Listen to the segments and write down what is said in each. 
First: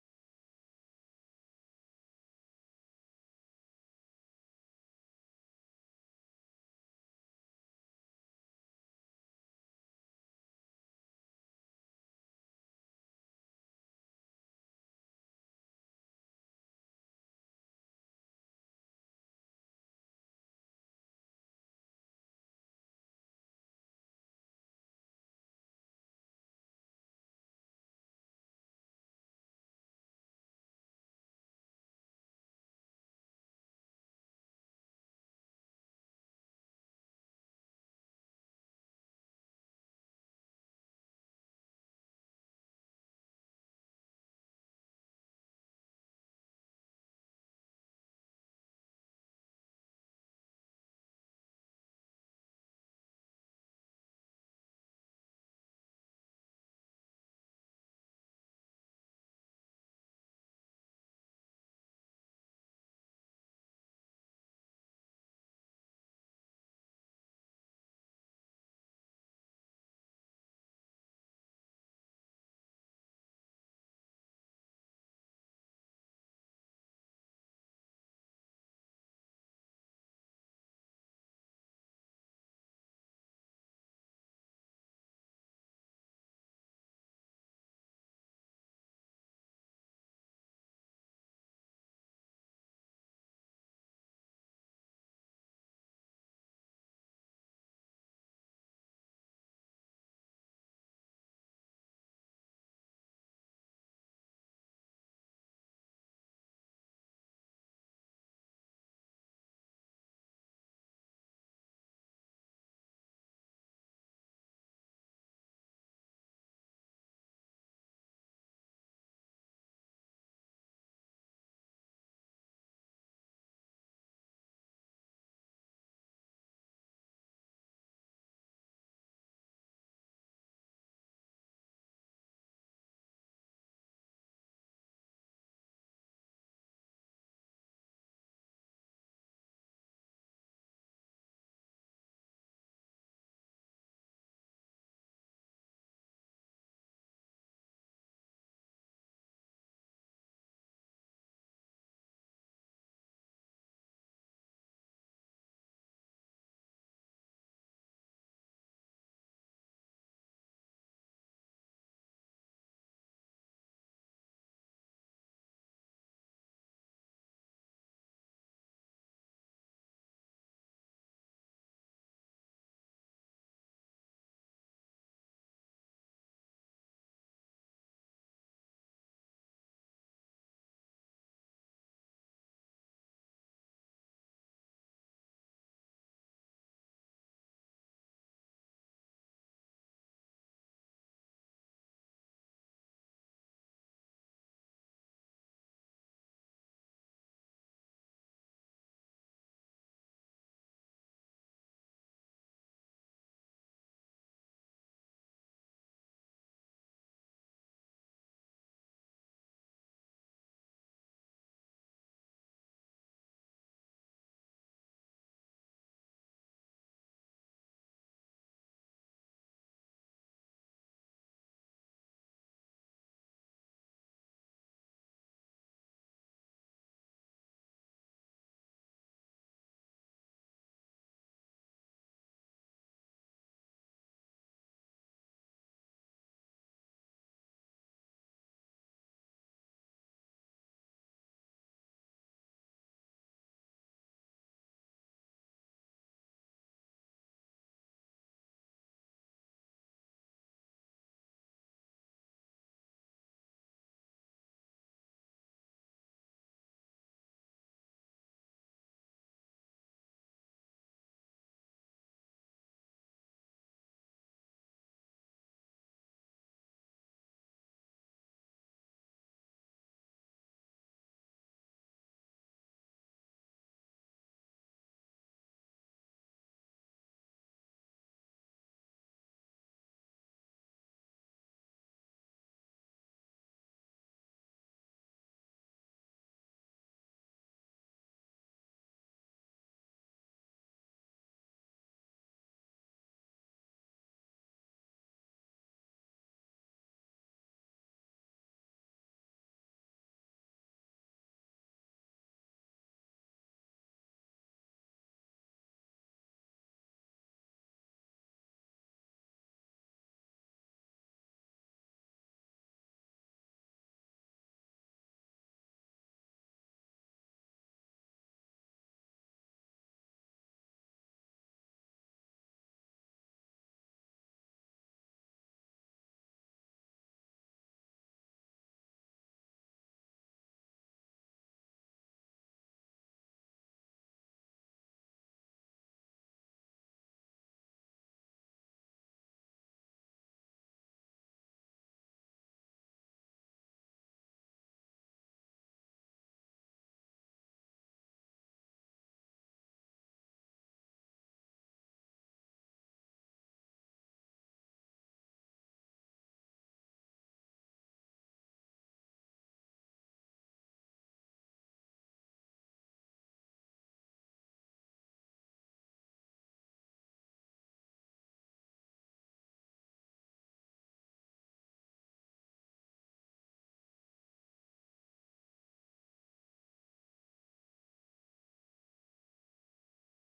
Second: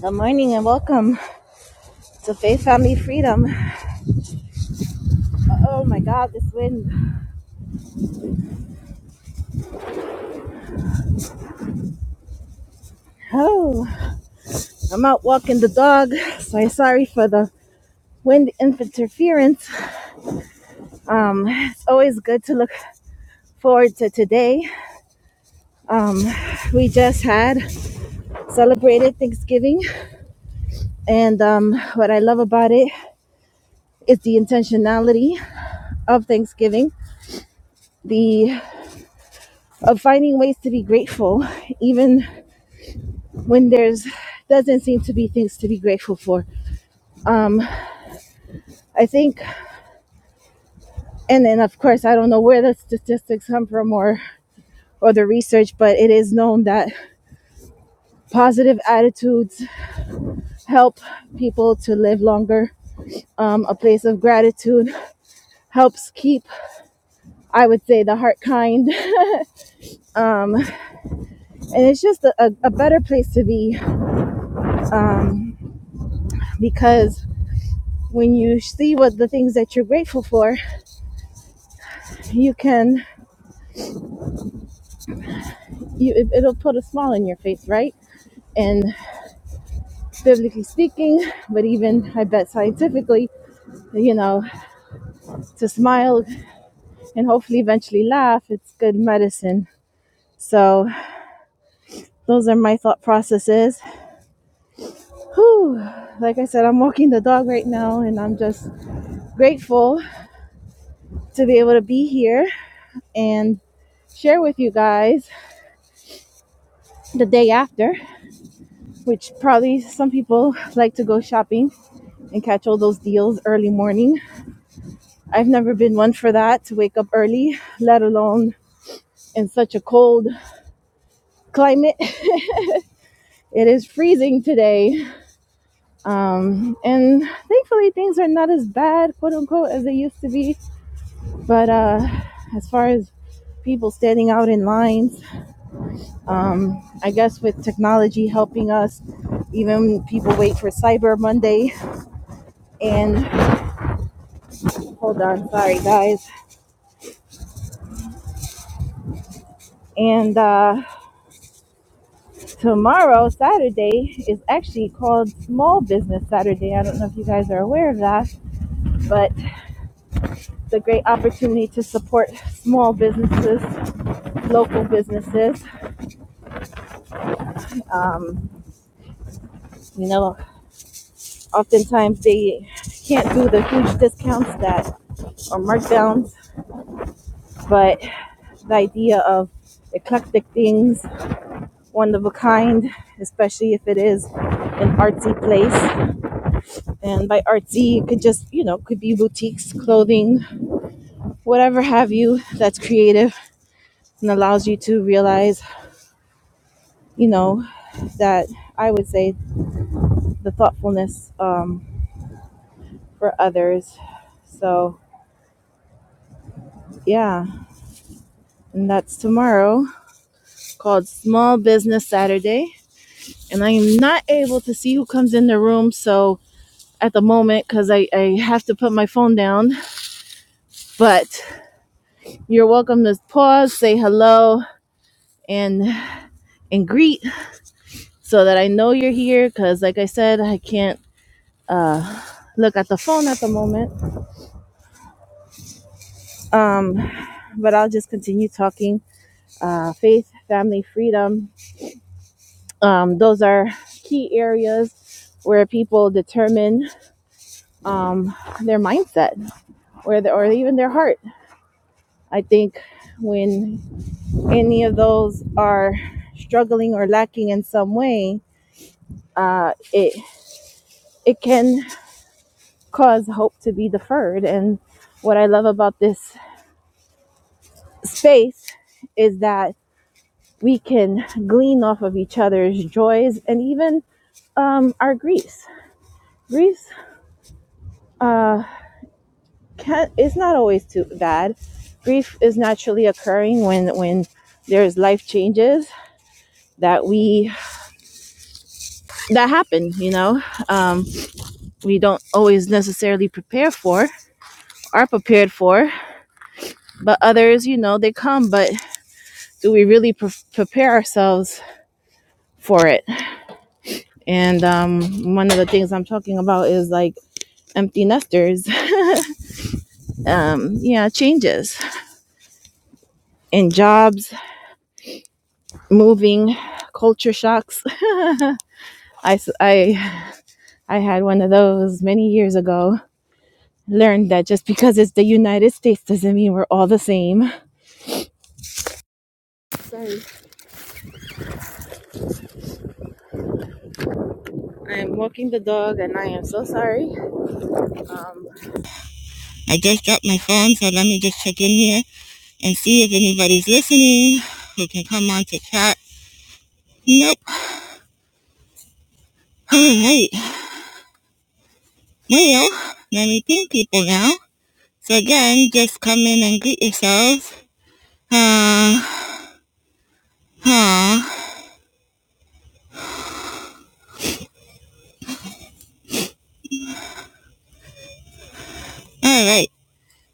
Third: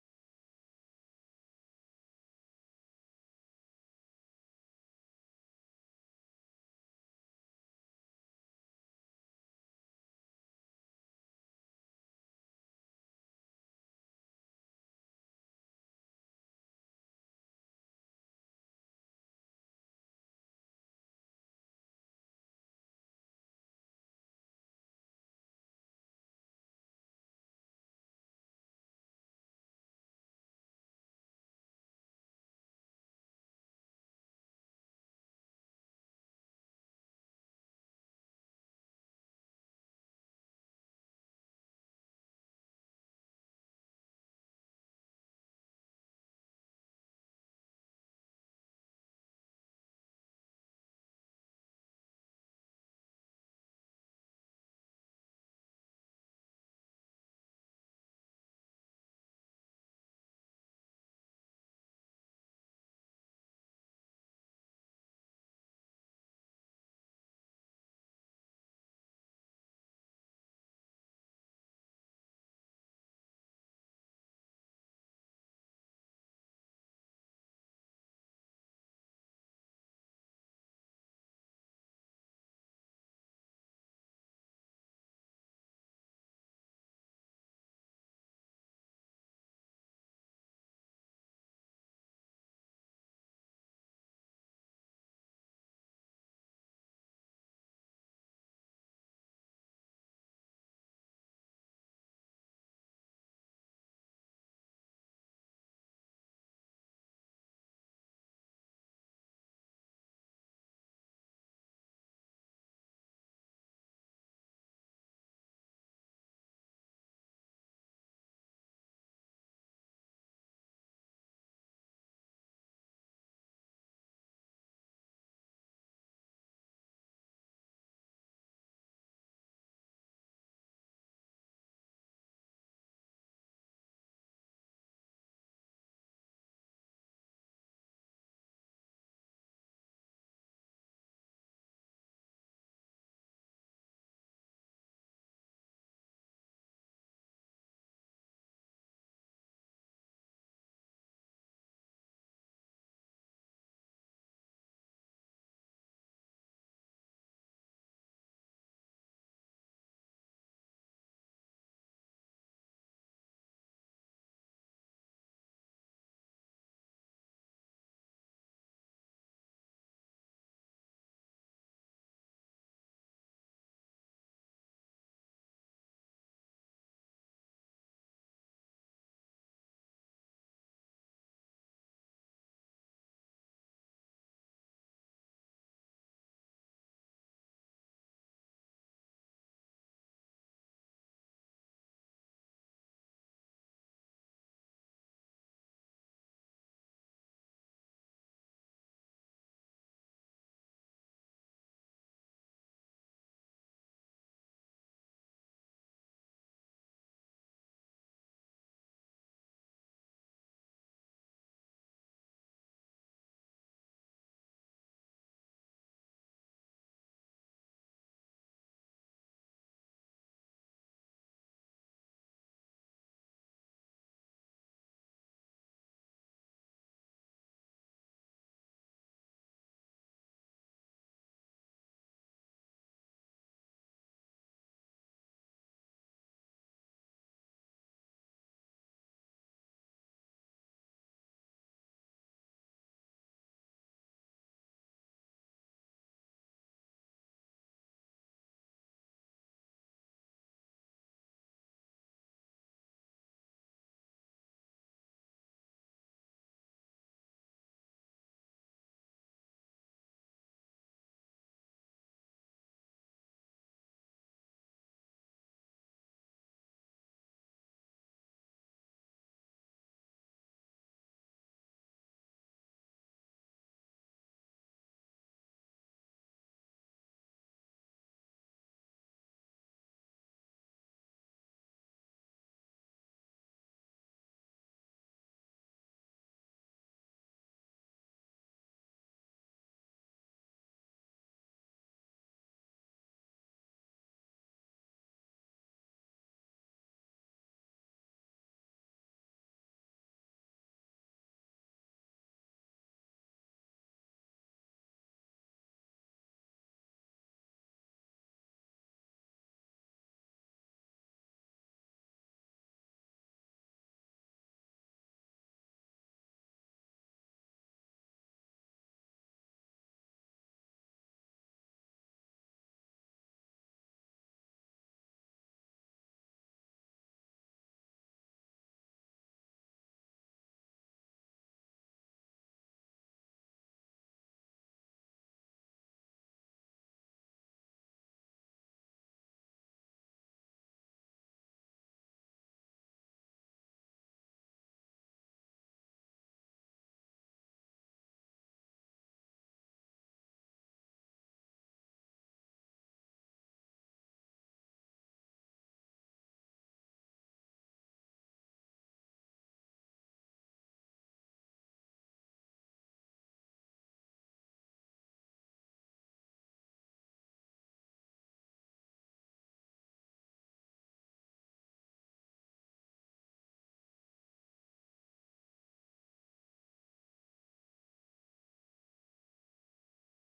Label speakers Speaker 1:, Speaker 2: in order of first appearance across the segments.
Speaker 1: Good morning and welcome to Faith Family Freedom. Oh my God, this wind. Oh, I'm out walking the dog, so I'm sorry for the wind interference. Um, it's always good to look forward to today. Um, we just had celebrated Thanksgiving, and um, what I love about it is the intentionality of Thanksgiving, the of finding ways to be grateful, even when there's doesn't seem to be things to be grateful for. Um, I think, and then of course, I don't know where the statistics come from or, or the research, but it is known that positive attitudes help people to live longer. Um, a place of gratitude helps keep, I would say, the heart kind. Um, and it's just a, a, better place to be um, because when you see what the things that you're grateful for, you can, you, it, it'll put a smile on your face, right? And biblically speaking, but even I bet scientifically, you know, to smile and hopefully eventually laugh. It's good medicine. So those are my thought processes. Whew. Like I said, I'm walking the dog right now and I'm just grateful to be able to be here and share with you guys the day after, which probably some people like to go shopping and catch all those deals early morning. I've never been one for that to wake up early, let alone in such a cold climate. It is freezing today Um, and thankfully, things are not as bad, quote unquote, as they used to be. But uh, as far as people standing out in lines, um, I guess with technology helping us, even people wait for Cyber Monday. And hold on, sorry guys. And uh, tomorrow, Saturday, is actually called Small Business Saturday. I don't know if you guys are aware of that, but it's a great opportunity to support small businesses, local businesses. Um, You know, oftentimes they can't do the huge discounts that or markdowns, but the idea of eclectic things, one of a kind, especially if it is an artsy place. And by artsy, it could just, you know, could be boutiques, clothing, whatever have you that's creative and allows you to realize, you know, that I would say the thoughtfulness um, for others. So, yeah, and that's tomorrow. called Small Business Saturday. And I am not able to see who comes in the room. So at the moment, because I, I have to put my phone down, but you're welcome to pause, say hello, and and greet so that I know you're here. Because like I said, I can't uh, look at the phone at the moment. Um, but I'll just continue talking. Uh, faith, family, freedom. Um, those are key areas where people determine um, their mindset or the, or even their heart. I think when any of those are struggling or lacking in some way, uh, it it can cause hope to be deferred. And what I love about this space is that we can glean off of each other's joys and even um, our griefs. Grief uh, can it's not always too bad. Grief is naturally occurring when when there's life changes that we that happen you know um, we don't always necessarily prepare for are prepared for but others you know they come but do we really pre- prepare ourselves for it and um, one of the things i'm talking about is like empty nesters um, yeah changes in jobs moving culture shocks I, I, I had one of those many years ago learned that just because it's the united states doesn't mean we're all the same I'm walking the dog and I am so sorry. I just dropped my phone, so let me just check in here and see if anybody's listening who can come on to chat. Nope. Oh, wait. Well, let me ping people now. So again, just come in and greet yourselves. Uh, huh. All right.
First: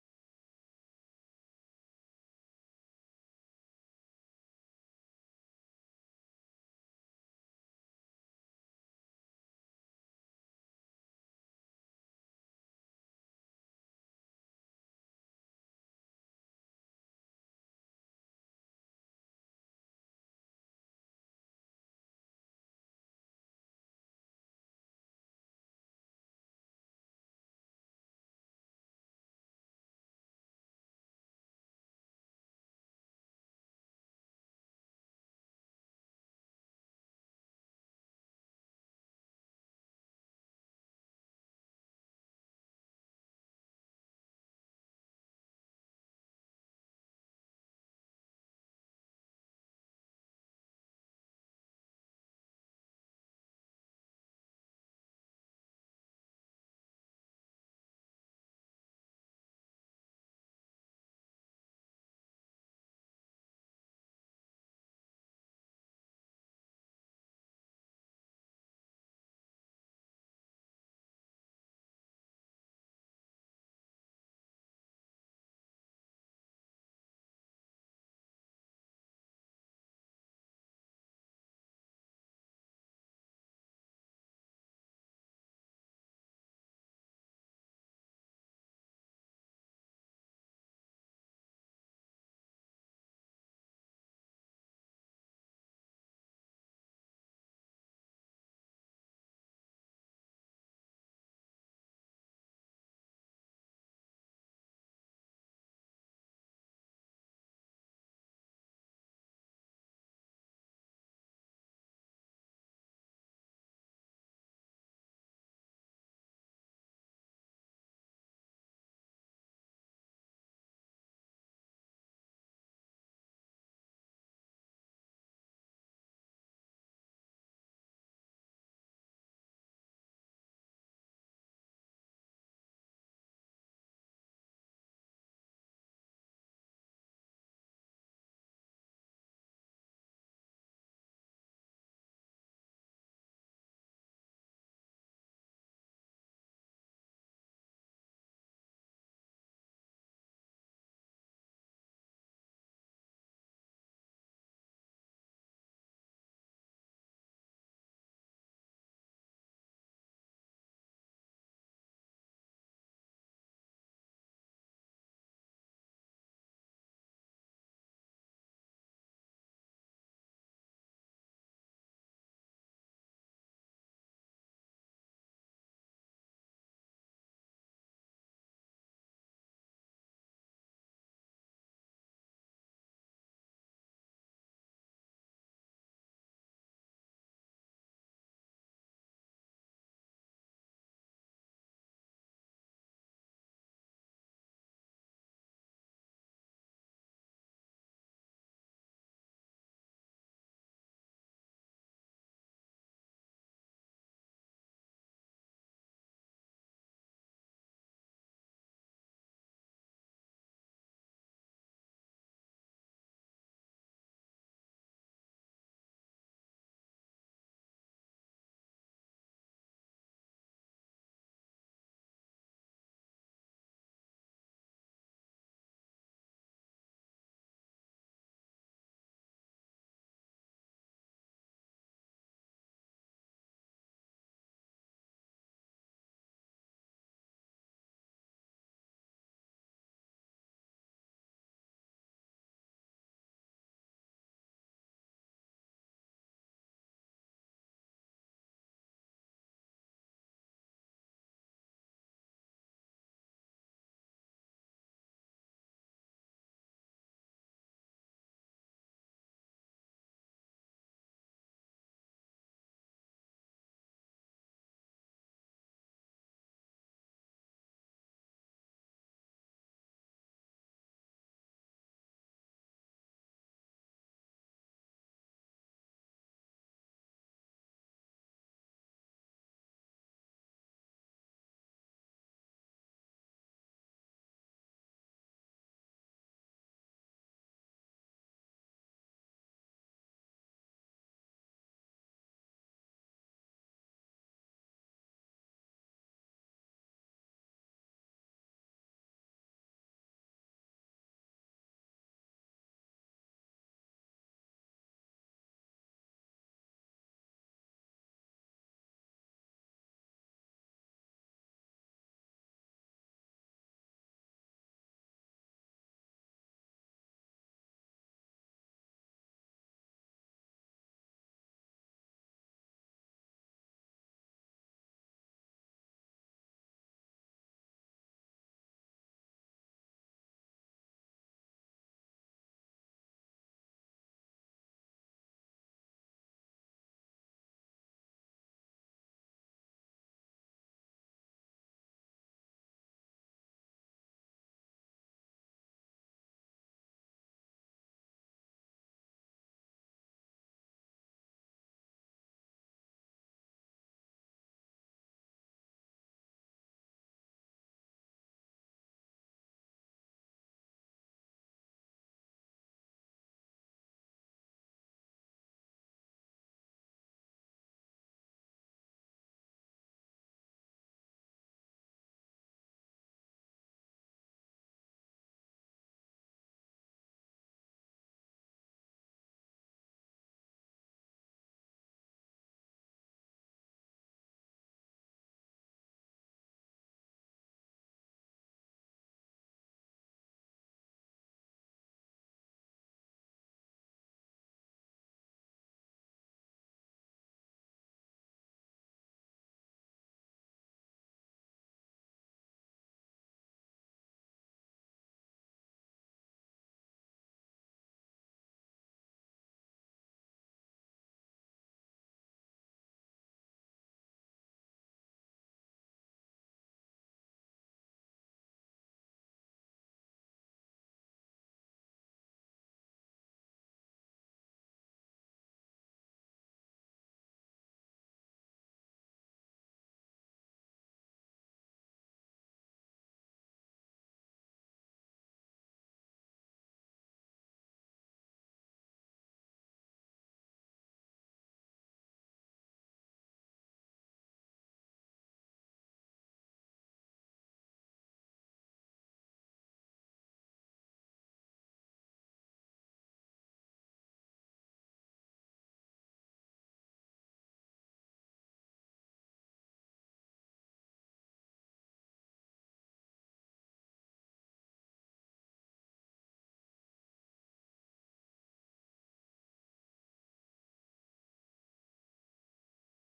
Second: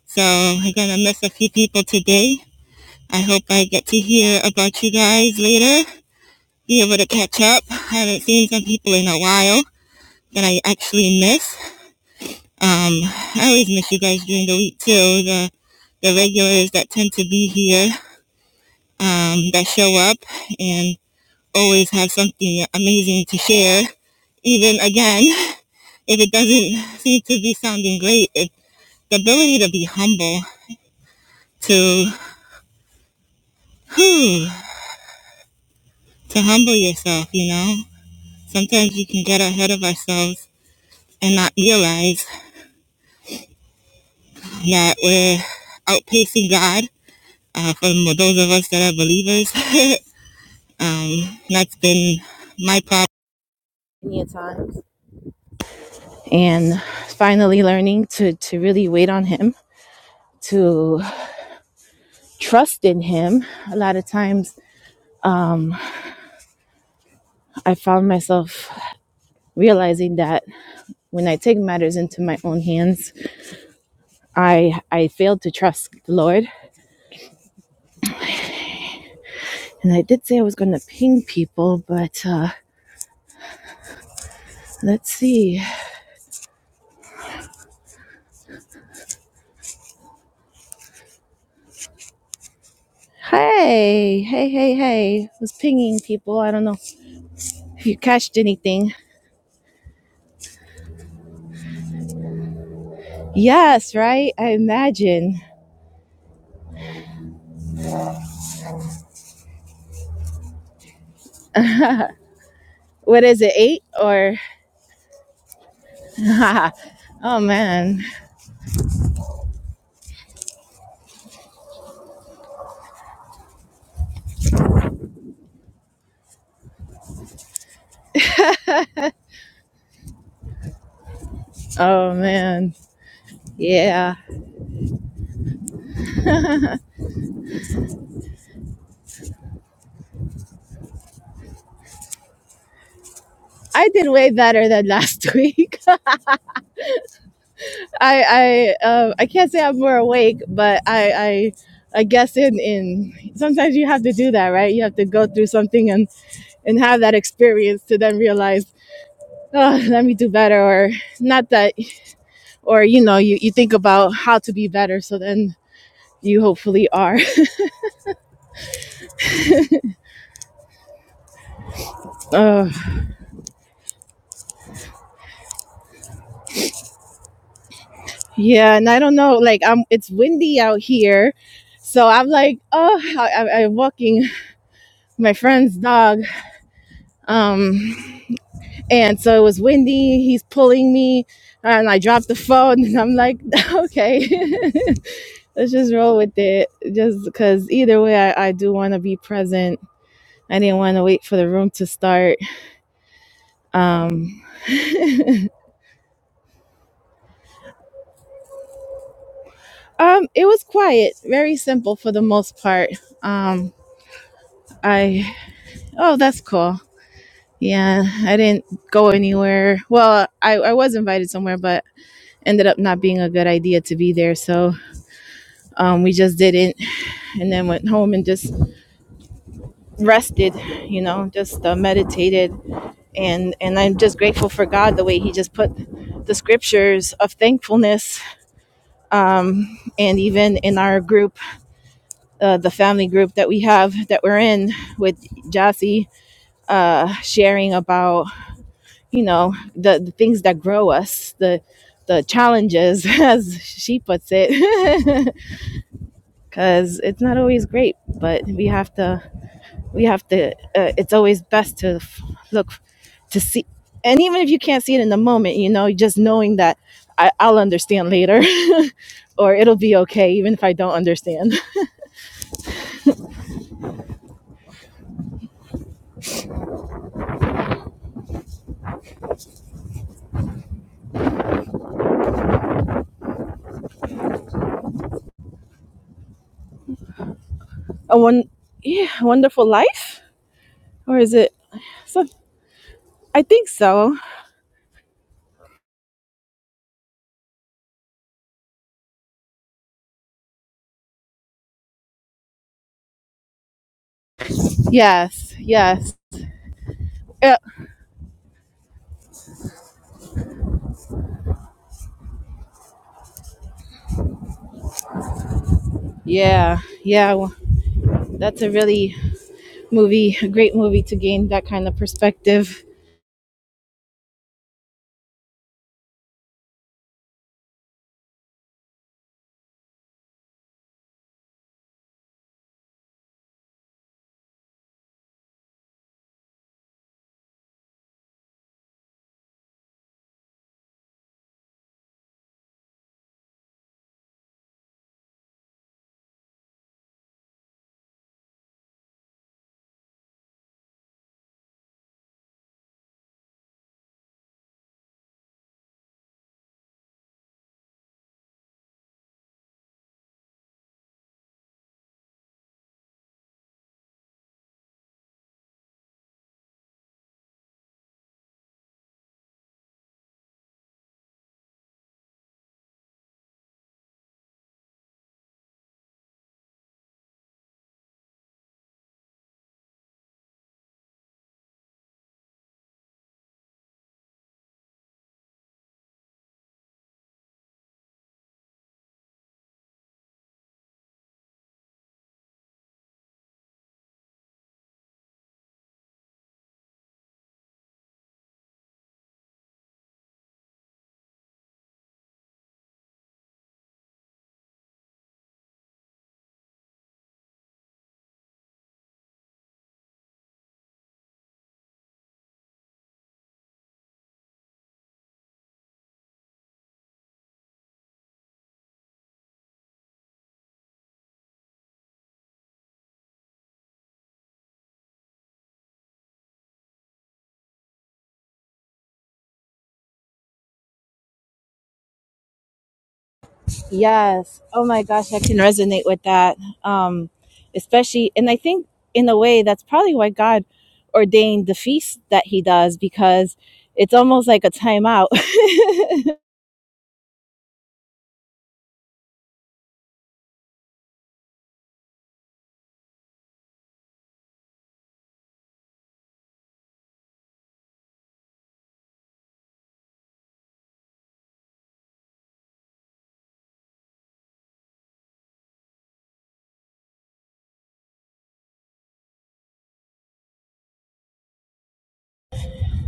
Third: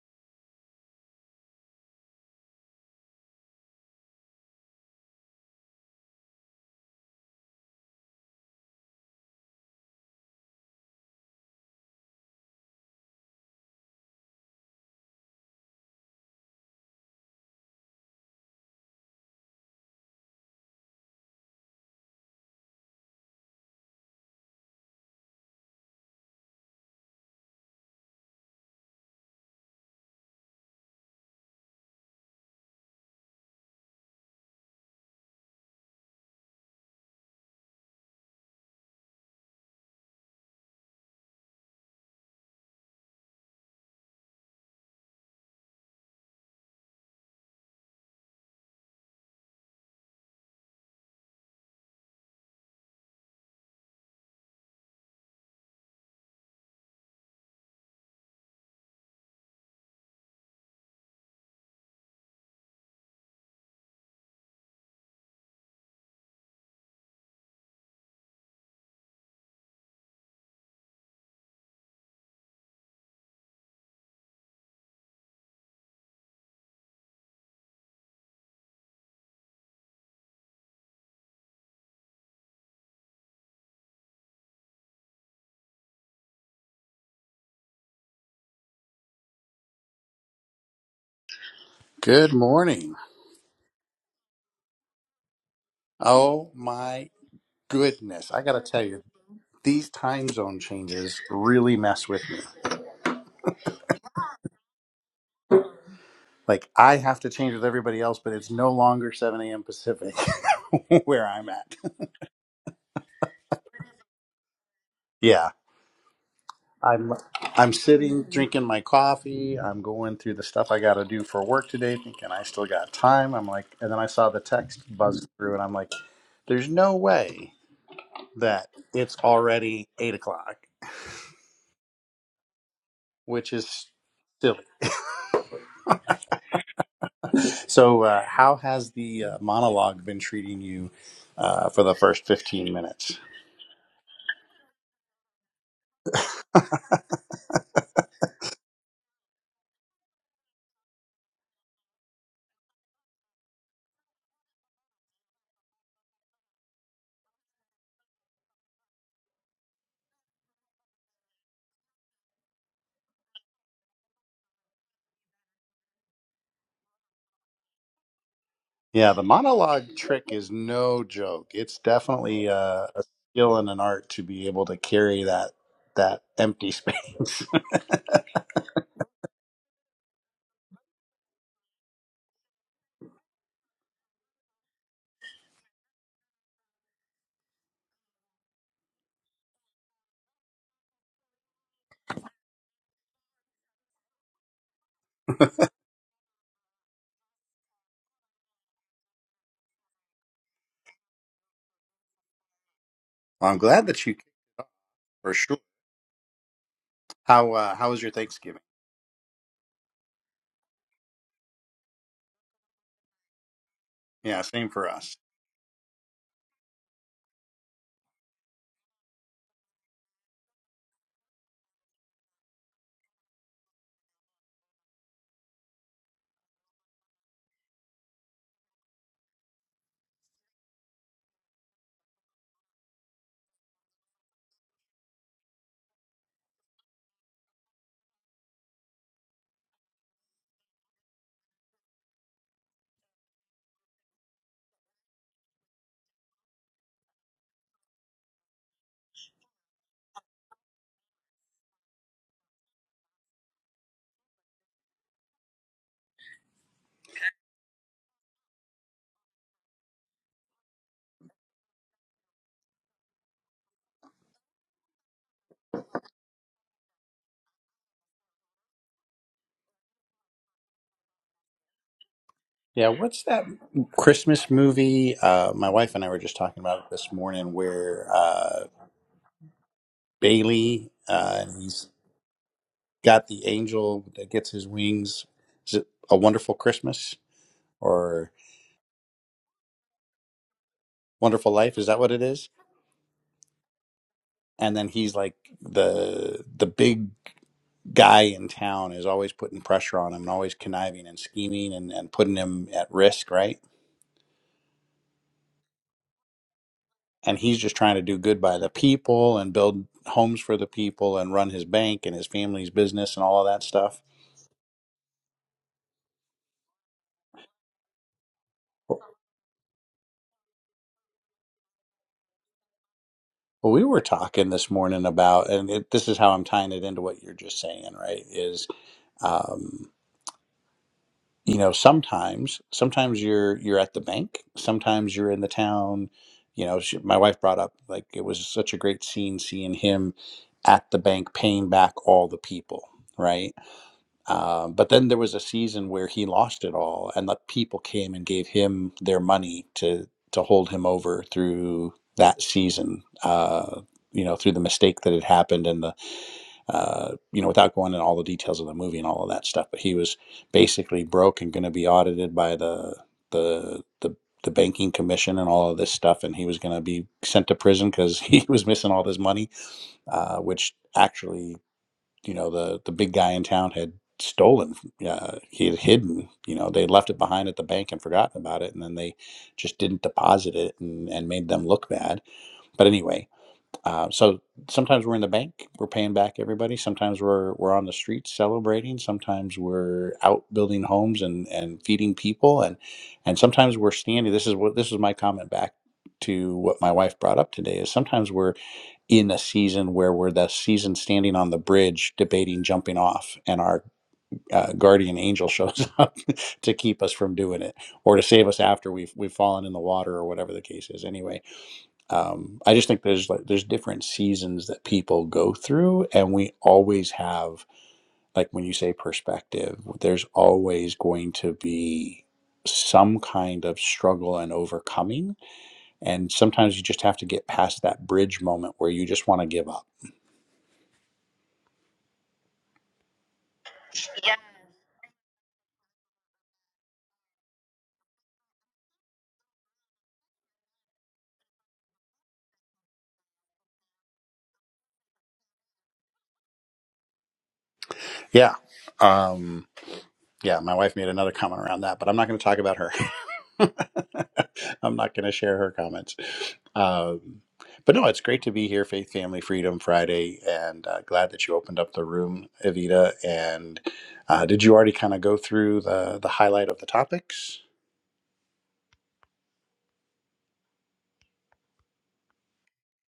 Speaker 1: So I'm going to miss a few people today. I hope I get to hear about you guys later. Be able to catch up. I haven't seen some people in a while that I actually miss. Um, I always miss you guys during the week too. The the regulars that tend to be here, um, that show up and always have something amazing to share. Even again, if it doesn't seem to be sounding great, it, the ability to be humble, to whew, to humble yourself, you know. Sometimes we can get ahead of ourselves and not realize that we're outpacing God. Uh, for those of us that are believers, And that's been my problem. Many a times. And finally learning to, to really wait on him, to trust in him. A lot of times I found myself realizing that when I take matters into my own hands, I I failed to trust the Lord. And I did say I was gonna ping people, but uh let's see.
Speaker 2: Good morning.
Speaker 1: Hey, hey, hey, hey. I was pinging people. I
Speaker 2: Oh
Speaker 1: don't know
Speaker 2: my
Speaker 1: if you
Speaker 2: goodness.
Speaker 1: catched
Speaker 2: I got to tell
Speaker 1: anything.
Speaker 2: you, these time zone changes really mess with me.
Speaker 1: Yes, right? I imagine.
Speaker 2: Like, I have to change with everybody else, but it's no longer 7 a.m. Pacific where I'm at.
Speaker 1: what is it eight or
Speaker 2: Yeah. I'm
Speaker 1: oh
Speaker 2: I'm
Speaker 1: man
Speaker 2: sitting drinking my coffee. I'm going through the stuff I got to do for work today, thinking I still got time. I'm like, and then I saw the text buzz through, and I'm like, there's no way that it's already eight o'clock,
Speaker 1: oh man
Speaker 2: which is
Speaker 1: yeah
Speaker 2: silly. So, uh, how has the uh, monologue been treating you uh, for the first 15 minutes?
Speaker 1: i did way better than last week i i uh, i can't say i'm more awake but i i I guess in, in sometimes you have to do that, right? You have to go through something and, and have that experience to then realize, oh, let me do better or not that or you know, you, you think about how to be better so then you hopefully are.
Speaker 2: Yeah, the monologue trick is no joke. It's definitely
Speaker 1: uh,
Speaker 2: uh, a skill and an art to be able to carry that that empty space.
Speaker 1: Yeah, and I don't know, like I'm it's windy out here. So I'm like, oh, I, I- I'm walking my friend's dog. Um, and so it was windy. He's pulling me, and I dropped the phone. And I'm like, okay, let's just roll with it. Just because either way, I, I do want to be present. I didn't want to wait for the room to start.
Speaker 2: I'm glad that you
Speaker 1: Um, um,
Speaker 2: for sure. How uh, how was your Thanksgiving?
Speaker 1: it was quiet, very simple for the most part. Um,
Speaker 2: Yeah, same for us.
Speaker 1: I, oh, that's cool. Yeah, I didn't go anywhere. Well, I, I was invited somewhere, but ended up not being a good idea to be there. So um, we just didn't. And then went home and just rested, you know, just uh, meditated. And, and I'm just grateful for God the way He just put the scriptures of thankfulness. Um, and even in our group, uh, the family group that we have that we're in with Jassy, uh, sharing about. you know the, the things that grow us the the challenges as she puts it because it's not always great but we have to we have to uh, it's always best to f- look to see and even if you can't see it in the moment you know just knowing that I, i'll understand later or it'll be okay even if i don't understand
Speaker 2: Yeah, what's that Christmas movie? Uh, my wife and I were just talking about it this morning, where uh, Bailey uh, and he's got the angel that gets his wings. Is it a wonderful Christmas
Speaker 1: a
Speaker 2: or
Speaker 1: one yeah wonderful life or is
Speaker 2: wonderful
Speaker 1: it
Speaker 2: life? Is that what it
Speaker 1: so
Speaker 2: is?
Speaker 1: i think so
Speaker 2: And then he's like the the big guy in town is always putting pressure on him and always conniving and scheming and, and putting him at risk, right?
Speaker 1: yes yes
Speaker 2: And
Speaker 1: yeah
Speaker 2: he's just trying to do good by the people and build homes for the people and run his bank and his family's business and all of that stuff.
Speaker 1: yeah yeah That's a really movie, a great movie to gain that kind of perspective.
Speaker 2: Well, we were talking this morning about, and it, this is how I'm tying it into what you're just saying, right? Is um. you know sometimes sometimes you're you're at the bank sometimes you're in the town you know she, my wife brought up like it was such a great scene seeing him at the bank paying back all the people right um, but then there was a season where he lost it all and the people came and gave him their money to to hold him over through that season uh, you know through the mistake that had happened and the uh, you know, without going into all the details of the movie and all of that stuff. But he was basically broke and going to be audited by the the the the banking commission and all of this stuff, and he was going to be sent to prison because he was missing all this money, uh, which actually, you know, the the big guy in town had stolen. Uh, he had hidden. You know, they left it behind at the bank and forgotten about it, and then they just didn't deposit it and, and made them look bad. But anyway, uh, so sometimes we're in the bank, we're paying back everybody. Sometimes we're we're on the streets celebrating. Sometimes we're out building homes and and feeding people, and and sometimes we're standing. This is what this is my comment back to what my wife brought up today is sometimes we're in a season where we're the season standing on the bridge debating jumping off and our uh, guardian angel shows up to keep us from doing it or to save us after we've we've fallen in the water or whatever the case is anyway um, I just think there's like there's different seasons that people go through, and we always have like when you say perspective, there's always going to be some kind of struggle and overcoming, and sometimes you just have to get past that bridge moment where you just want to give up.
Speaker 1: Yes. Oh my gosh, I can resonate with that. Um, especially, and I think in a way that's probably why God ordained the feast that He does because it's almost like a timeout.
Speaker 2: Yeah, um, yeah. My wife made another comment around that, but I'm not going to talk about her. I'm not going to share her comments. Um, but no, it's great to be here, Faith, Family, Freedom Friday, and uh, glad that you opened up the room, Evita. And uh, did you already kind of go through the, the highlight of the topics?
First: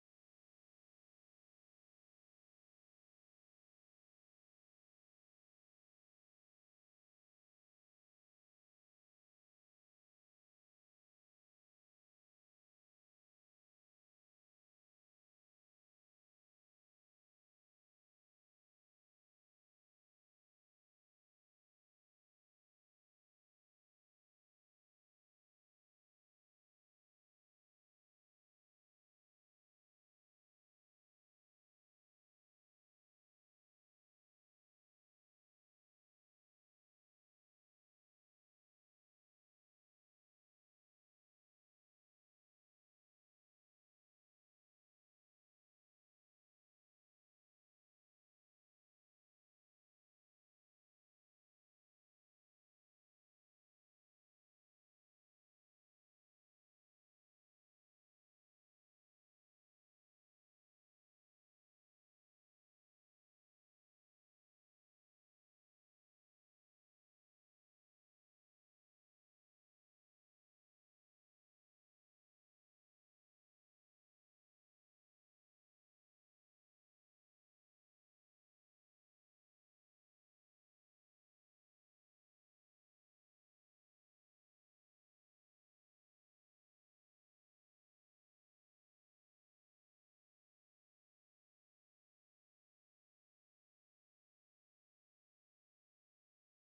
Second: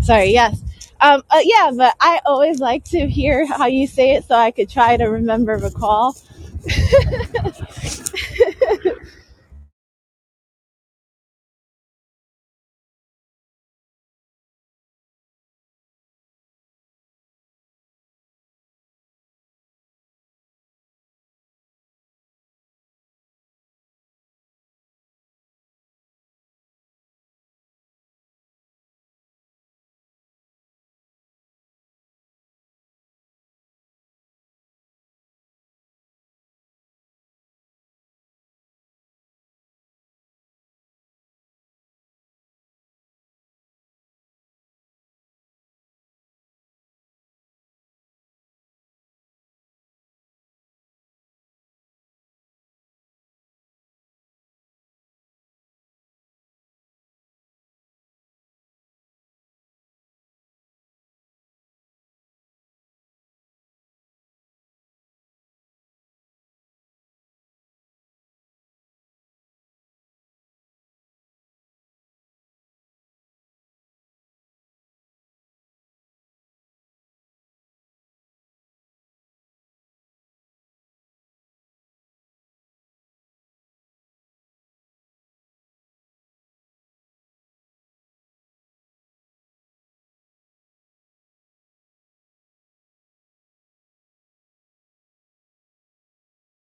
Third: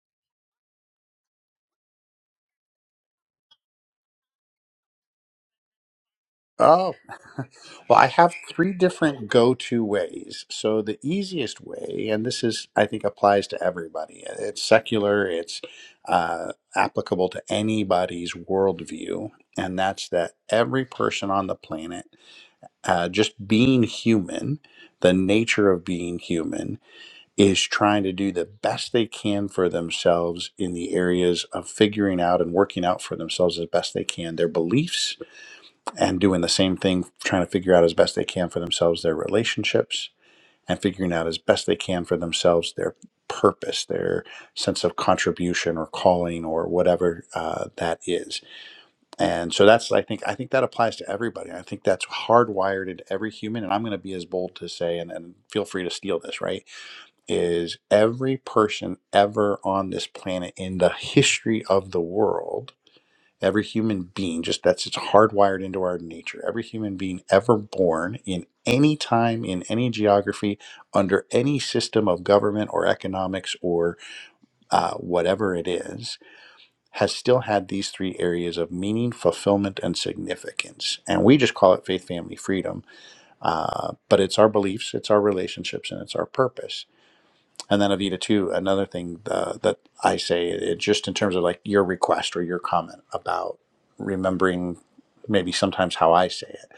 Speaker 1: Sorry. Yes. Um, uh, yeah, but I always like to hear how you say it so I could try to remember recall.
Speaker 2: Oh, well, I have three different go to ways. So the easiest way, and this is, I think, applies to everybody, it's secular, it's uh, applicable to anybody's worldview, and that's that every person on the planet uh, just being human, the nature of being human, is trying to do the best they can for themselves in the areas of figuring out and working out for themselves as best they can their beliefs and doing the same thing, trying to figure out as best they can for themselves their relationships and figuring out as best they can for themselves their purpose, their sense of contribution or calling or whatever uh, that is and so that's I think I think that applies to everybody. I think that's hardwired into every human. And I'm going to be as bold to say, and, and feel free to steal this, right? Is every person ever on this planet in the history of the world, every human being, just that's it's hardwired into our nature. Every human being ever born in any time, in any geography, under any system of government or economics or uh, whatever it is, has still had these three areas of meaning, fulfillment, and significance. And we just call it faith, family, freedom. Uh, but it's our beliefs, it's our relationships, and it's our purpose. And then, Avita, too, another thing uh, that I say, it, just in terms of like your request or your comment about remembering maybe sometimes how I say it.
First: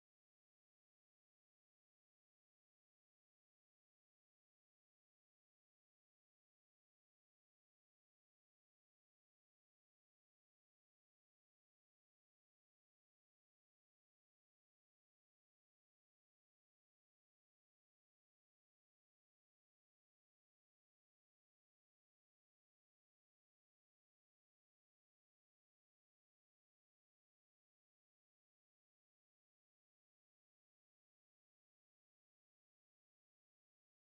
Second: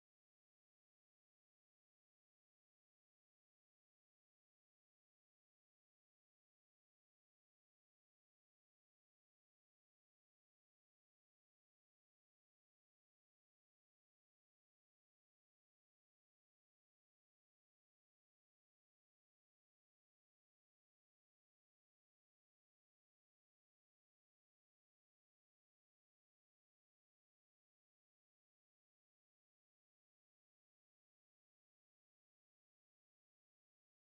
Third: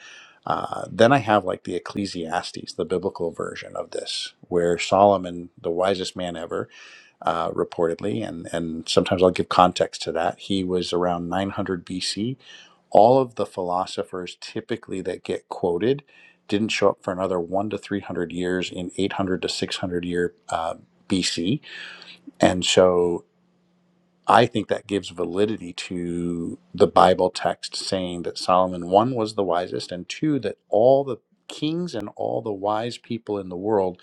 Speaker 2: Uh, then I have like the Ecclesiastes, the biblical version of this, where Solomon, the wisest man ever, uh, reportedly, and, and sometimes I'll give context to that. He was around 900 BC. All of the philosophers typically that get quoted didn't show up for another one to 300 years in 800 to 600 year uh, BC. And so I think that gives validity to the Bible text saying that Solomon, one, was the wisest, and two, that all the kings and all the wise people in the world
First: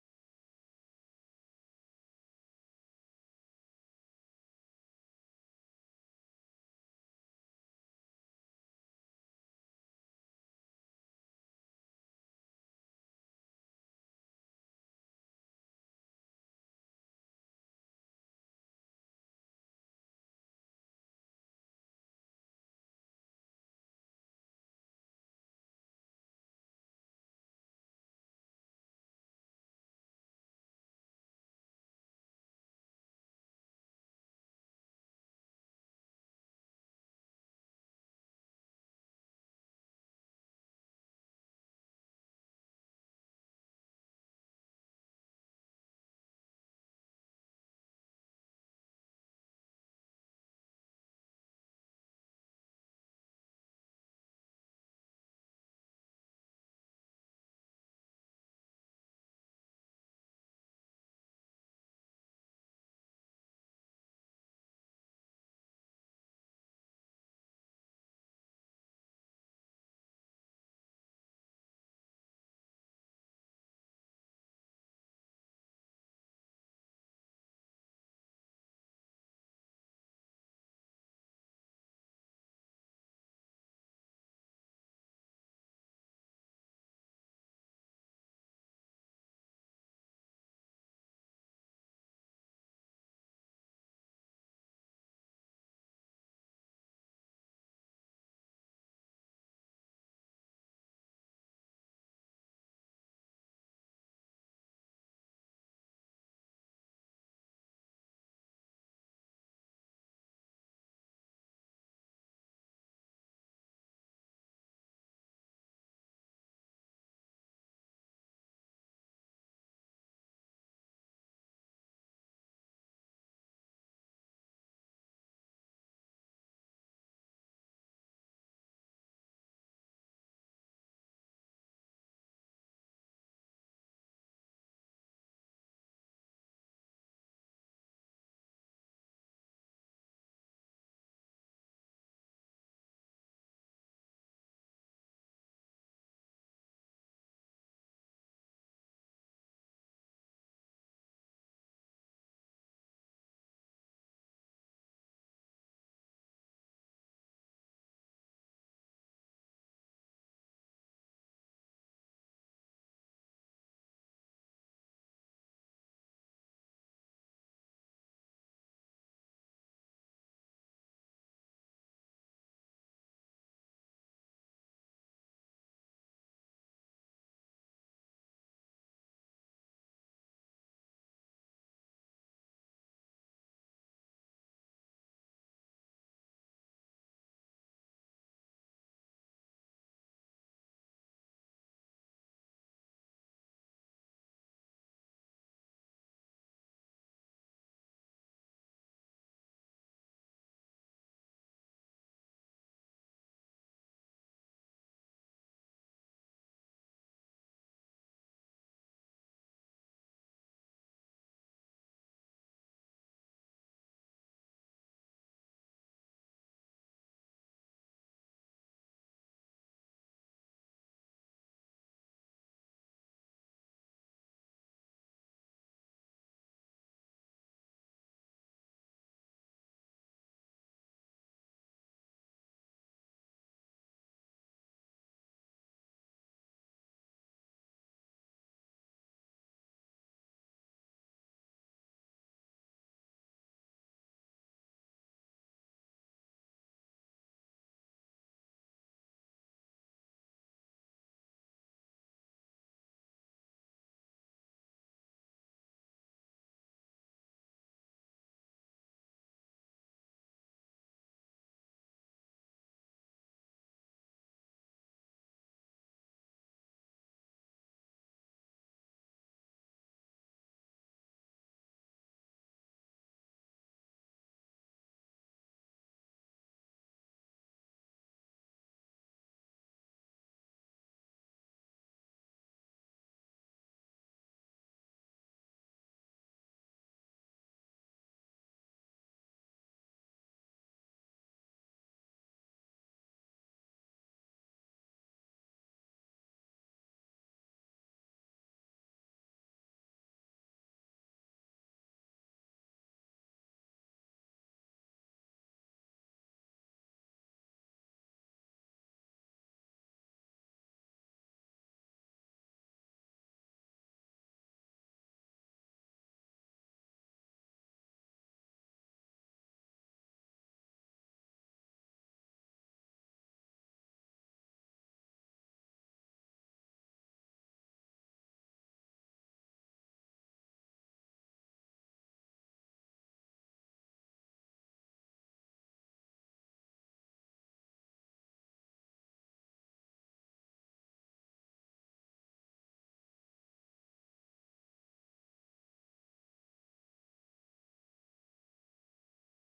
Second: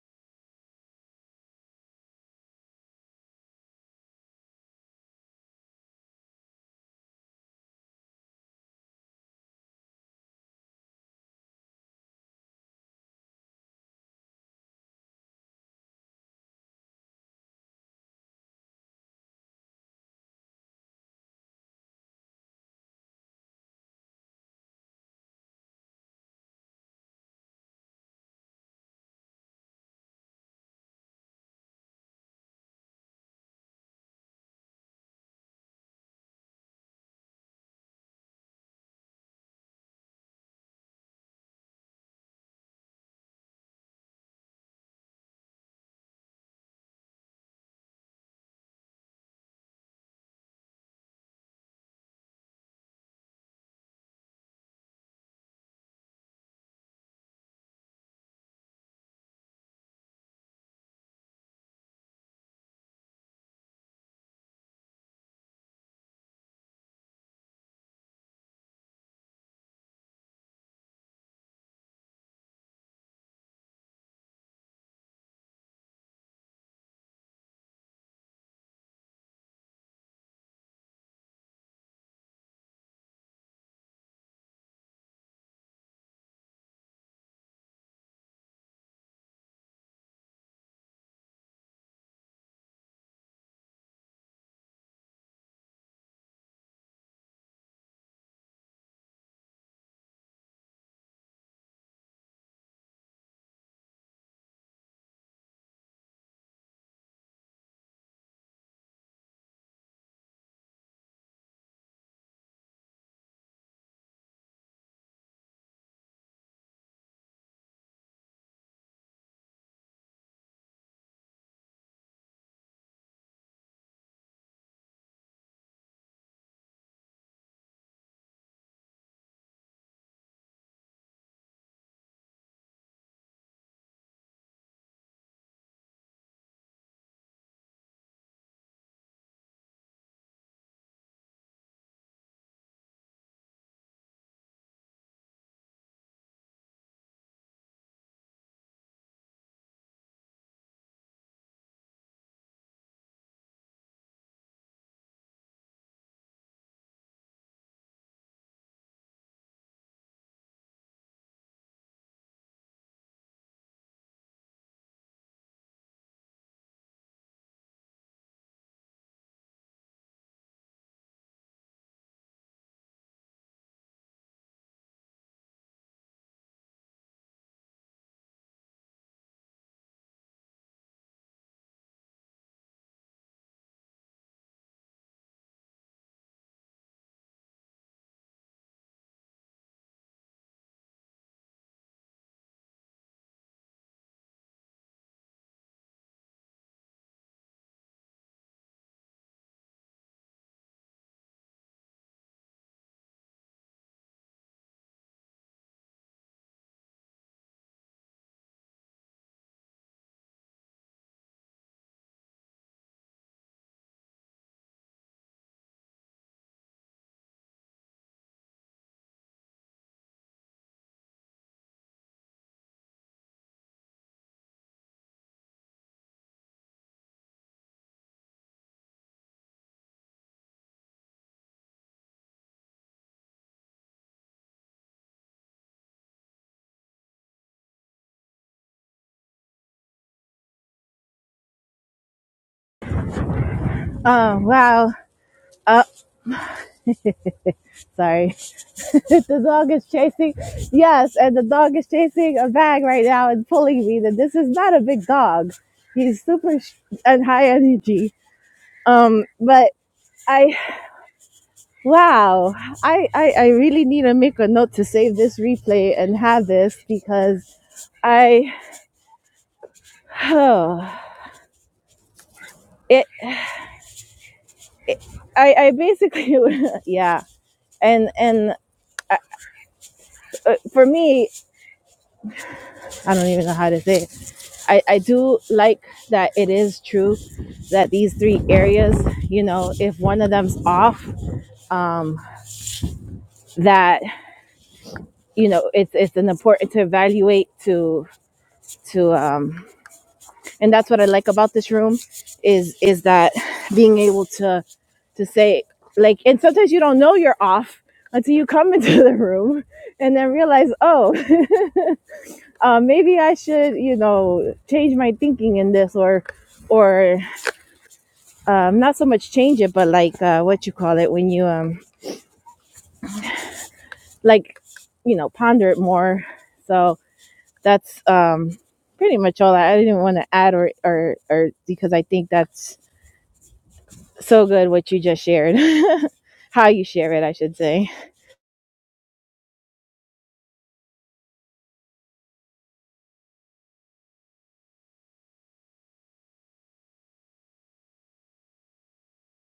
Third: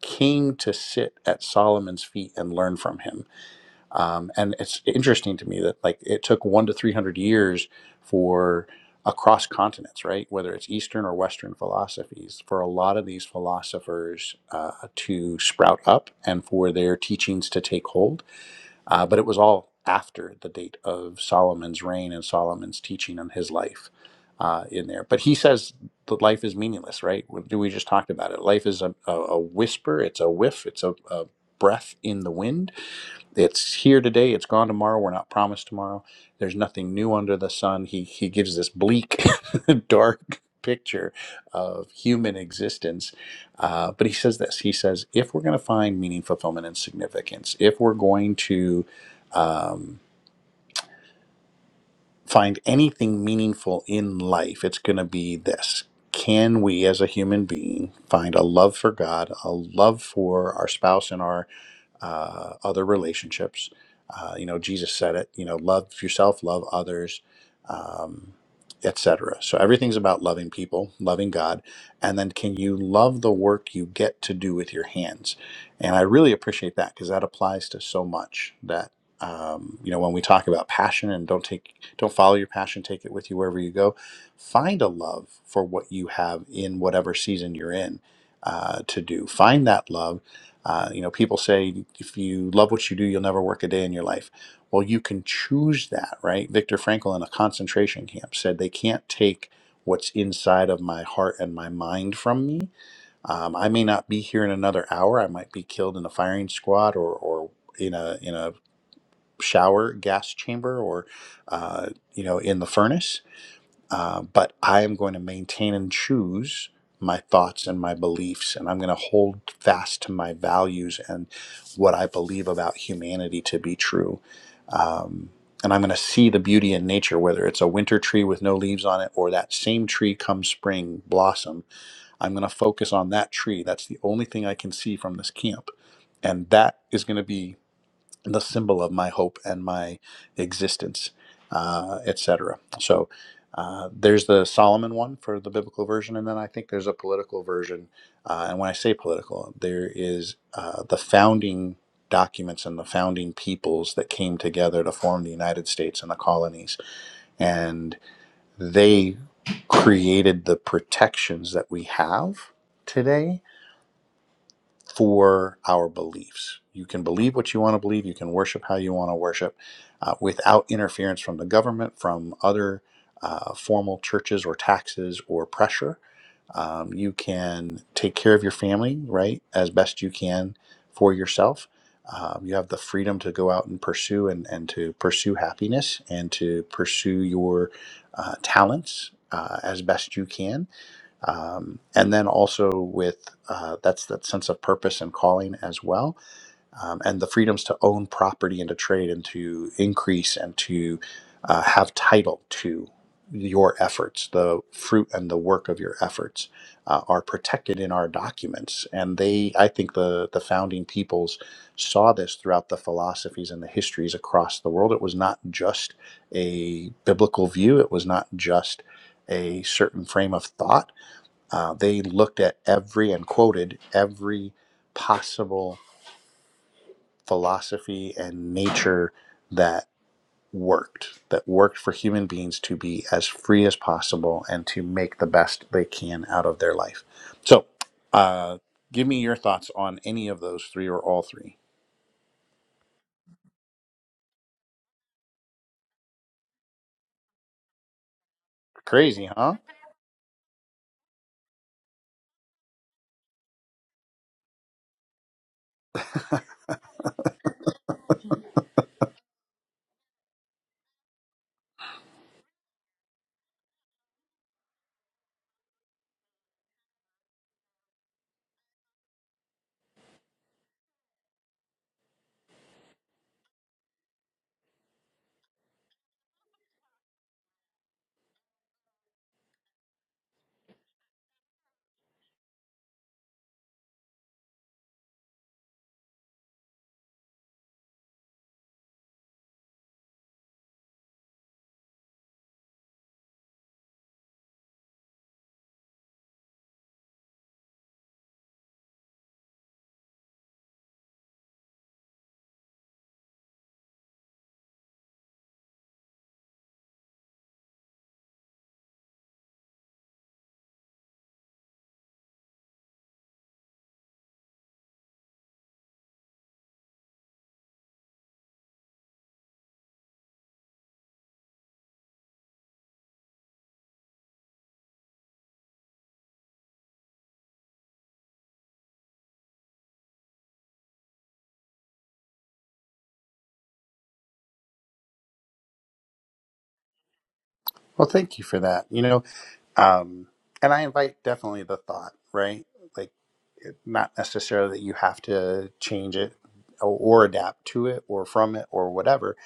Speaker 2: came to sit at Solomon's feet and learn from him um, and it's interesting to me that like it took one to three hundred years for across continents, right? Whether it's Eastern or Western philosophies, for a lot of these philosophers uh, to sprout up and for their teachings to take hold. Uh, but it was all after the date of Solomon's reign and Solomon's teaching and his life uh, in there. But he says that life is meaningless, right? We we just talked about it. Life is a, a, a whisper, it's a whiff, it's a, a breath in the wind it's here today it's gone tomorrow we're not promised tomorrow there's nothing new under the sun he he gives this bleak dark picture of human existence uh, but he says this he says if we're going to find meaning fulfillment and significance if we're going to um, find anything meaningful in life it's going to be this can we as a human being find a love for god a love for our spouse and our uh, other relationships. Uh, you know, Jesus said it. You know, love yourself, love others, um, etc. So everything's about loving people, loving God, and then can you love the work you get to do with your hands? And I really appreciate that because that applies to so much. That um, you know, when we talk about passion and don't take, don't follow your passion, take it with you wherever you go. Find a love for what you have in whatever season you're in uh, to do. Find that love uh, you know, people say if you love what you do, you'll never work a day in your life. Well, you can choose that, right? Viktor Frankl in a concentration camp said they can't take what's inside of my heart and my mind from me. Um, I may not be here in another hour. I might be killed in a firing squad or, or in a in a shower gas chamber or uh, you know in the furnace uh, but I am going to maintain and choose my thoughts and my beliefs, and I'm going to hold fast to my values and what I believe about humanity to be true. Um, and I'm going to see the beauty in nature, whether it's a winter tree with no leaves on it or that same tree come spring blossom. I'm going to focus on that tree. That's the only thing I can see from this camp. And that is going to be the symbol of my hope and my existence, uh, et cetera. So uh, there's the Solomon one for the biblical version, and then I think there's a political version. Uh, and when I say political, there is uh, the founding documents and the founding peoples that came together to form the United States and the colonies, and they created the protections that we have today for our beliefs. You can believe what you want to believe, you can worship how you want to worship uh, without interference from the government, from other uh, formal churches or taxes or pressure. Um, you can take care of your family, right, as best you can for yourself. Um, you have the freedom to go out and pursue and, and to pursue happiness and to pursue your uh, talents uh, as best you can um, and then also with uh, that's that sense of purpose and calling as well um, and the freedoms to own property and to trade and to increase and to uh, have title to your efforts the fruit and the work of your efforts uh, are protected in our documents and they i think the the founding peoples saw this throughout the philosophies and the histories across the world it was not just a biblical view it was not just a certain frame of thought uh, they looked at every and quoted every possible philosophy and nature that worked, that worked for human beings to be as free as possible and to make the best they can out of their life. So, uh, give me your thoughts on any of those three or all three.
Speaker 1: Oh wow. Oh, sorry. that
Speaker 2: Crazy,
Speaker 1: the
Speaker 2: huh?
Speaker 1: dog is chasing. Yes, and the dog is chasing a bag right now and pulling me. That this is not a big dog. He's super sh- and high energy. Um, but I, wow, I, I I really need to make a note to save this replay and have this because I, oh, it, it I I basically yeah, and and uh, uh, for me, I don't even know how to say it. I, I do like that it is true that these three areas, you know, if one of them's off, um, that you know, it's it's an important to evaluate to to um, and that's what I like about this room is is that being able to to say like and sometimes you don't know you're off until you come into the room and then realize oh uh, maybe I should you know change my thinking in this or or um not so much change it but like uh what you call it when you um like you know ponder it more so that's um pretty much all i, I didn't want to add or or or because i think that's so good what you just shared how you share it i should say
Speaker 2: Well, thank you for that. You know, um, and I invite definitely the thought, right? Like. not necessarily that you have to change it or, adapt to it or from it or whatever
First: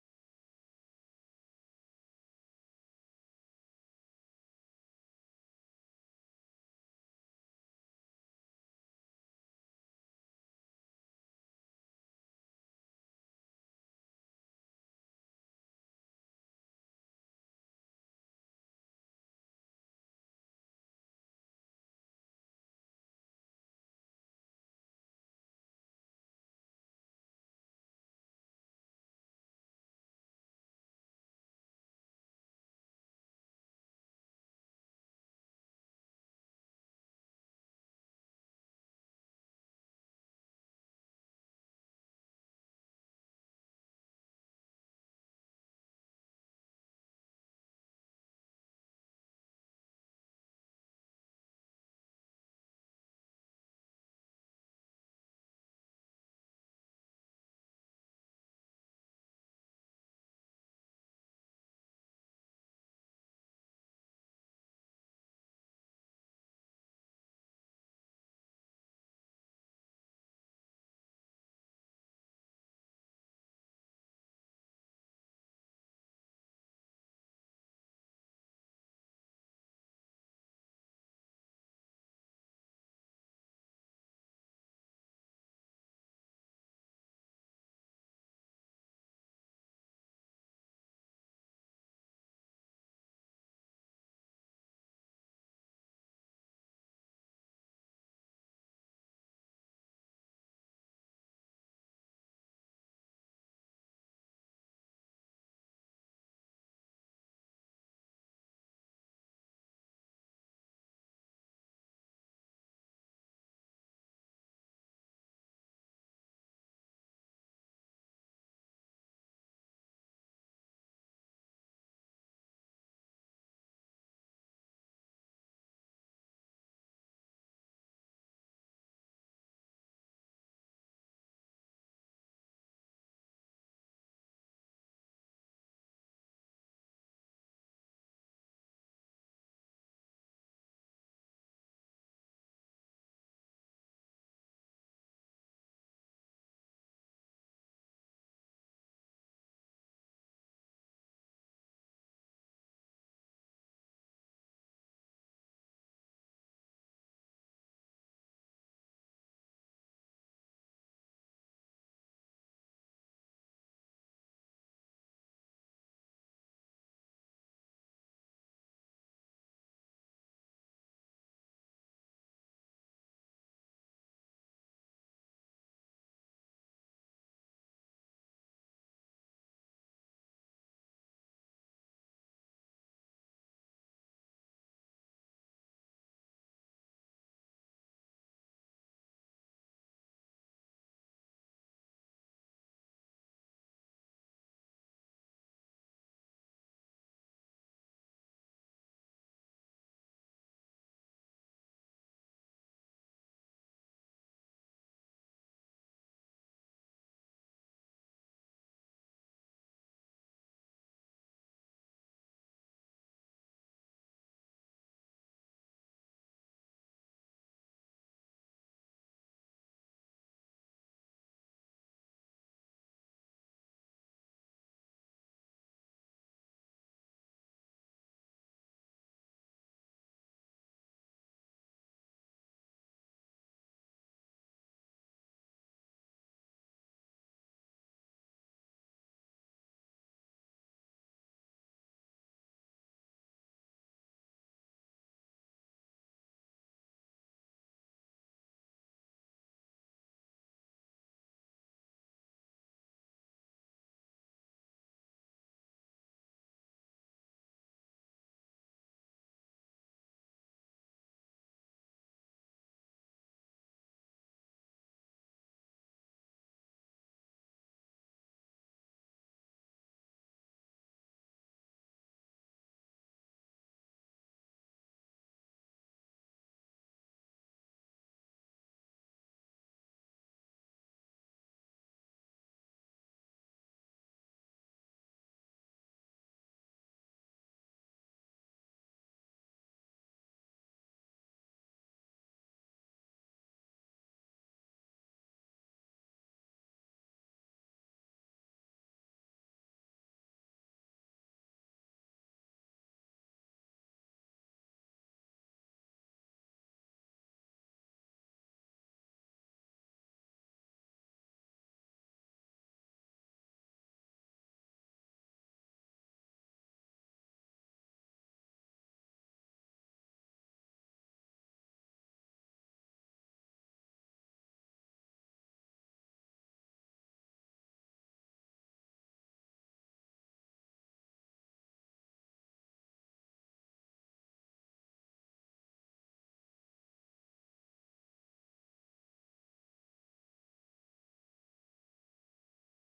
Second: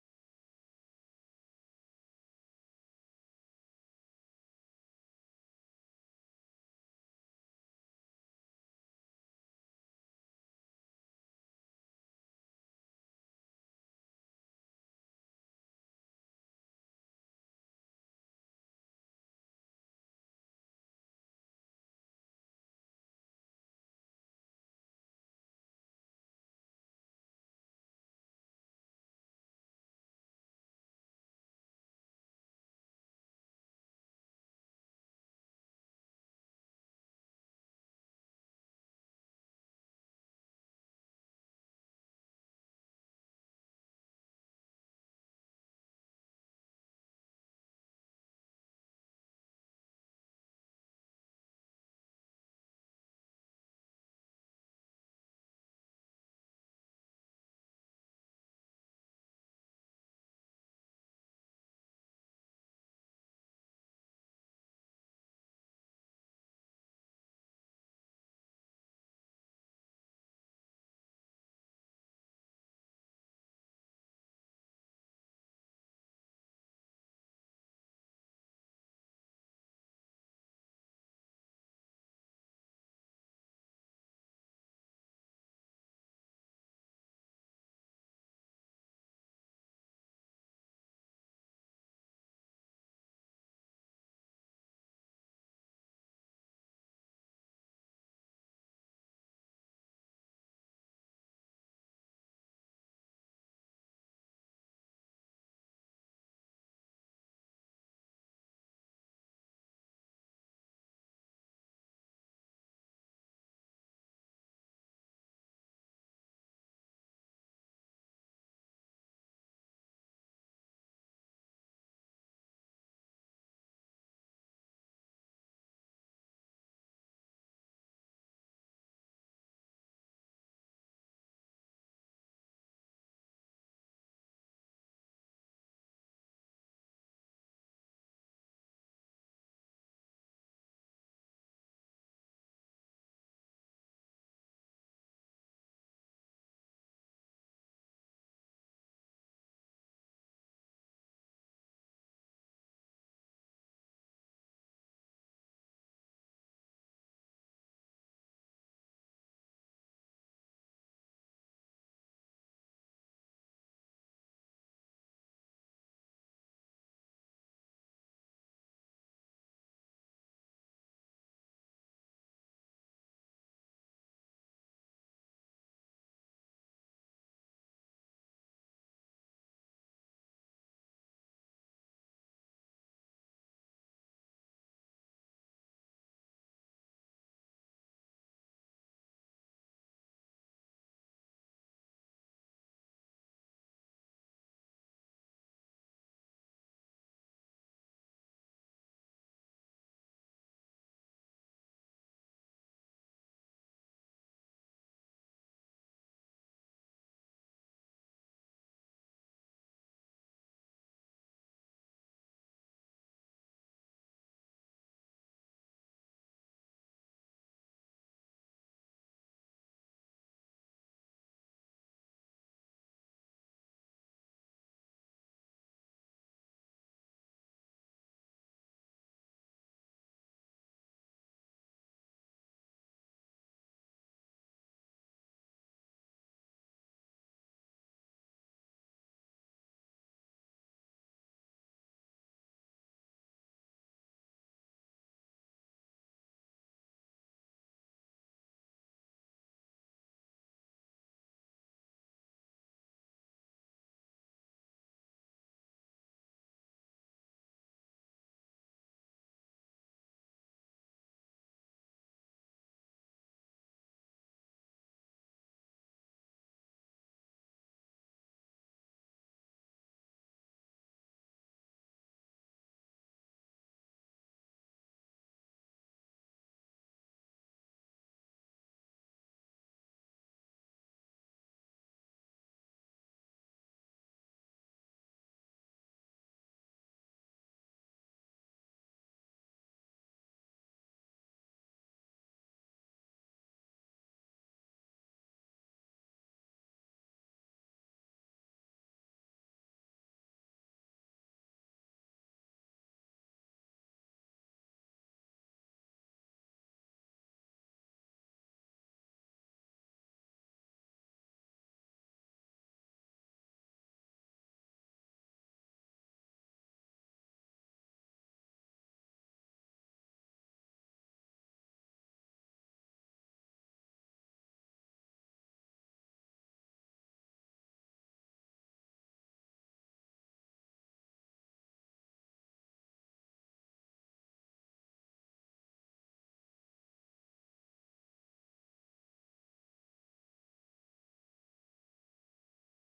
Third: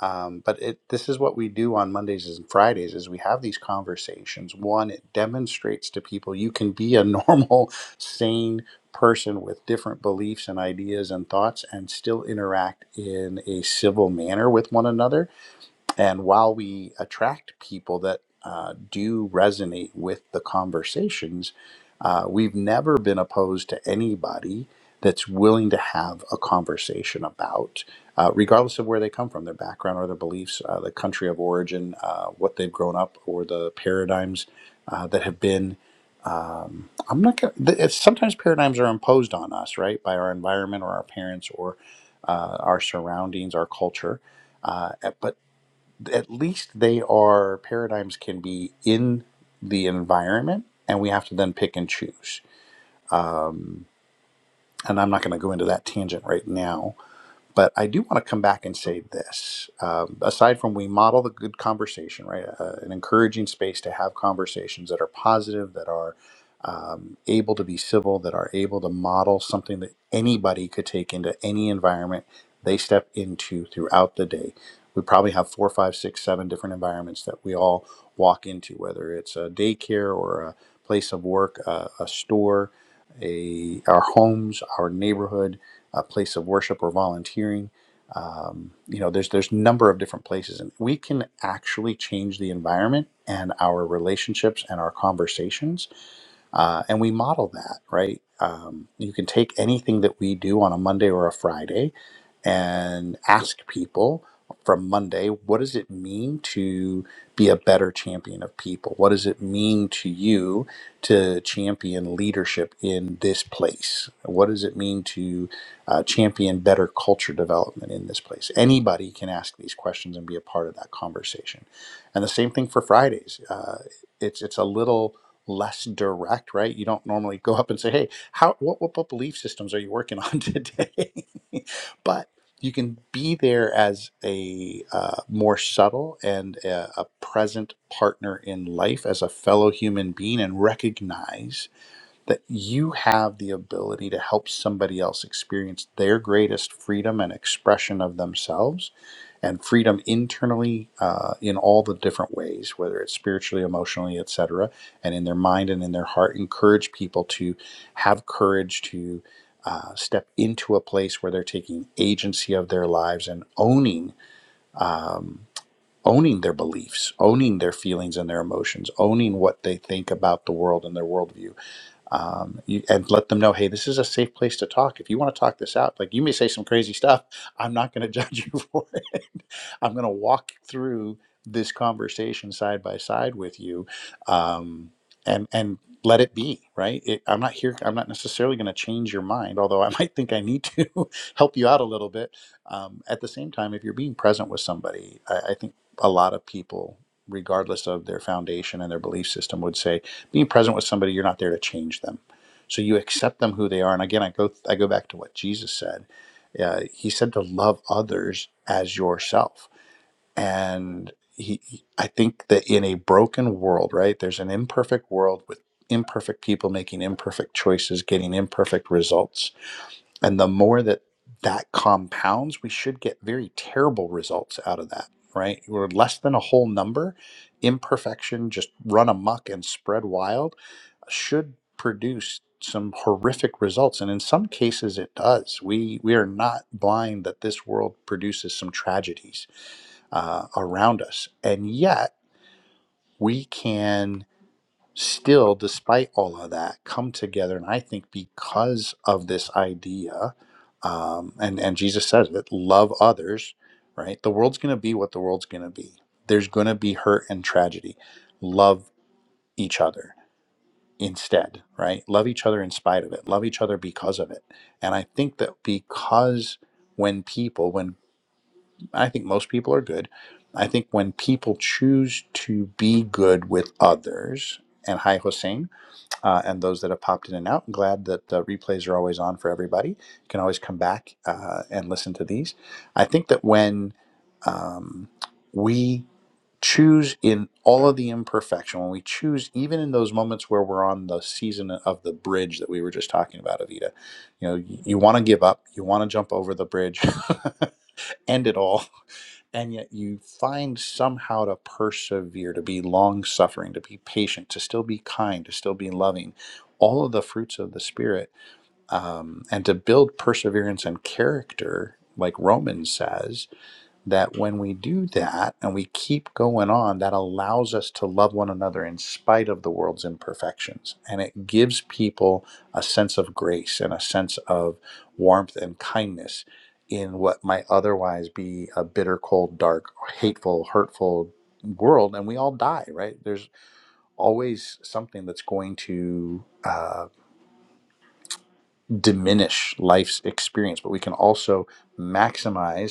Speaker 2: um, but it, this is what we do on mondays and fridays is we have these conversations one it demonstrates to people you can be a normal sane person with different beliefs and ideas and thoughts and still interact in a civil manner with one another and while we attract people that uh, do resonate with the conversations, uh, we've never been opposed to anybody that's willing to have a conversation about, uh, regardless of where they come from, their background or their beliefs, uh, the country of origin, uh, what they've grown up, or the paradigms uh, that have been. Um, I'm not gonna. th- It's, sometimes paradigms are imposed on us, right, by our environment or our parents or uh, our surroundings, our culture. Uh, eh, but at least they are paradigms can be in the environment and we have to then pick and choose um, and i'm not going to go into that tangent right now but I do want to come back and say this. Um, aside from we model the good conversation, right? Uh, an encouraging space to have conversations that are positive, that are um, able to be civil, that are able to model something that anybody could take into any environment they step into throughout the day. We probably have four, five, six, seven different environments that we all walk into, whether it's a daycare or a place of work, a, a store, a, our homes, our neighborhood a place of worship or volunteering. Um, you know, there's there's a number of different places, and we can actually change the environment and our relationships and our conversations uh, and we model that right um, you can take anything that we do on a monday or a friday and ask people from monday what does it mean to be a better champion of people what does it mean to you to champion leadership in this place what does it mean to uh, champion better culture development in this place anybody can ask these questions and be a part of that conversation and the same thing for fridays uh, it's it's a little less direct, right? You don't normally go up and say, "Hey, how what what, what belief systems are you working on today?" but you can be there as a uh, more subtle and a, a present partner in life as a fellow human being and recognize that you have the ability to help somebody else experience their greatest freedom and expression of themselves and freedom internally uh, in all the different ways whether it's spiritually emotionally etc and in their mind and in their heart encourage people to have courage to uh, step into a place where they're taking agency of their lives and owning um, owning their beliefs owning their feelings and their emotions owning what they think about the world and their worldview um, you, and let them know, hey, this is a safe place to talk. If you want to talk this out, like you may say some crazy stuff, I'm not going to judge you for it. I'm going to walk through this conversation side by side with you, um, and and let it be right. It, I'm not here. I'm not necessarily going to change your mind, although I might think I need to help you out a little bit. Um, at the same time, if you're being present with somebody, I, I think a lot of people. Regardless of their foundation and their belief system, would say being present with somebody, you're not there to change them. So you accept them who they are. And again, I go I go back to what Jesus said. Uh, he said to love others as yourself and he he- i think that in a broken world right there's an imperfect world with imperfect people making imperfect choices getting imperfect results and the more that that compounds we should get very terrible results out of that right we're less than a whole number imperfection just run amok and spread wild should produce some horrific results and in some cases it does we we are not blind that this world produces some tragedies uh, around us. And yet, we can still, despite all of that, come together. And I think because of this idea, um, and, and Jesus says it love others, right? The world's going to be what the world's going to be. There's going to be hurt and tragedy. Love each other instead, right? Love each other in spite of it. Love each other because of it. And I think that because when when people, when I think most people are good. I think when people choose to be good with others, and hi, Hossein, uh, and those that have popped in and out, I'm glad that the replays are always on for everybody. You can always come back uh, and listen to these. I think that when um, we choose in all of the imperfection, when we choose even in those moments where we're on the season of the bridge that we were just talking about, Avita, you know, you, you want to give up, you want to jump over the bridge, end it all and yet you find somehow to persevere, to be long suffering, to be patient, to still be kind, to still be loving, all of the fruits of the Spirit, um, and to build perseverance and character, like Romans says that when we do that and we keep going on, that allows us to love one another in spite of the world's imperfections. And it gives people a sense of grace and a sense of warmth and kindness in what might otherwise be a bitter, cold, dark, hateful, hurtful world. And we all die, right? There's always something that's going to uh, diminish life's experience, but we can also maximize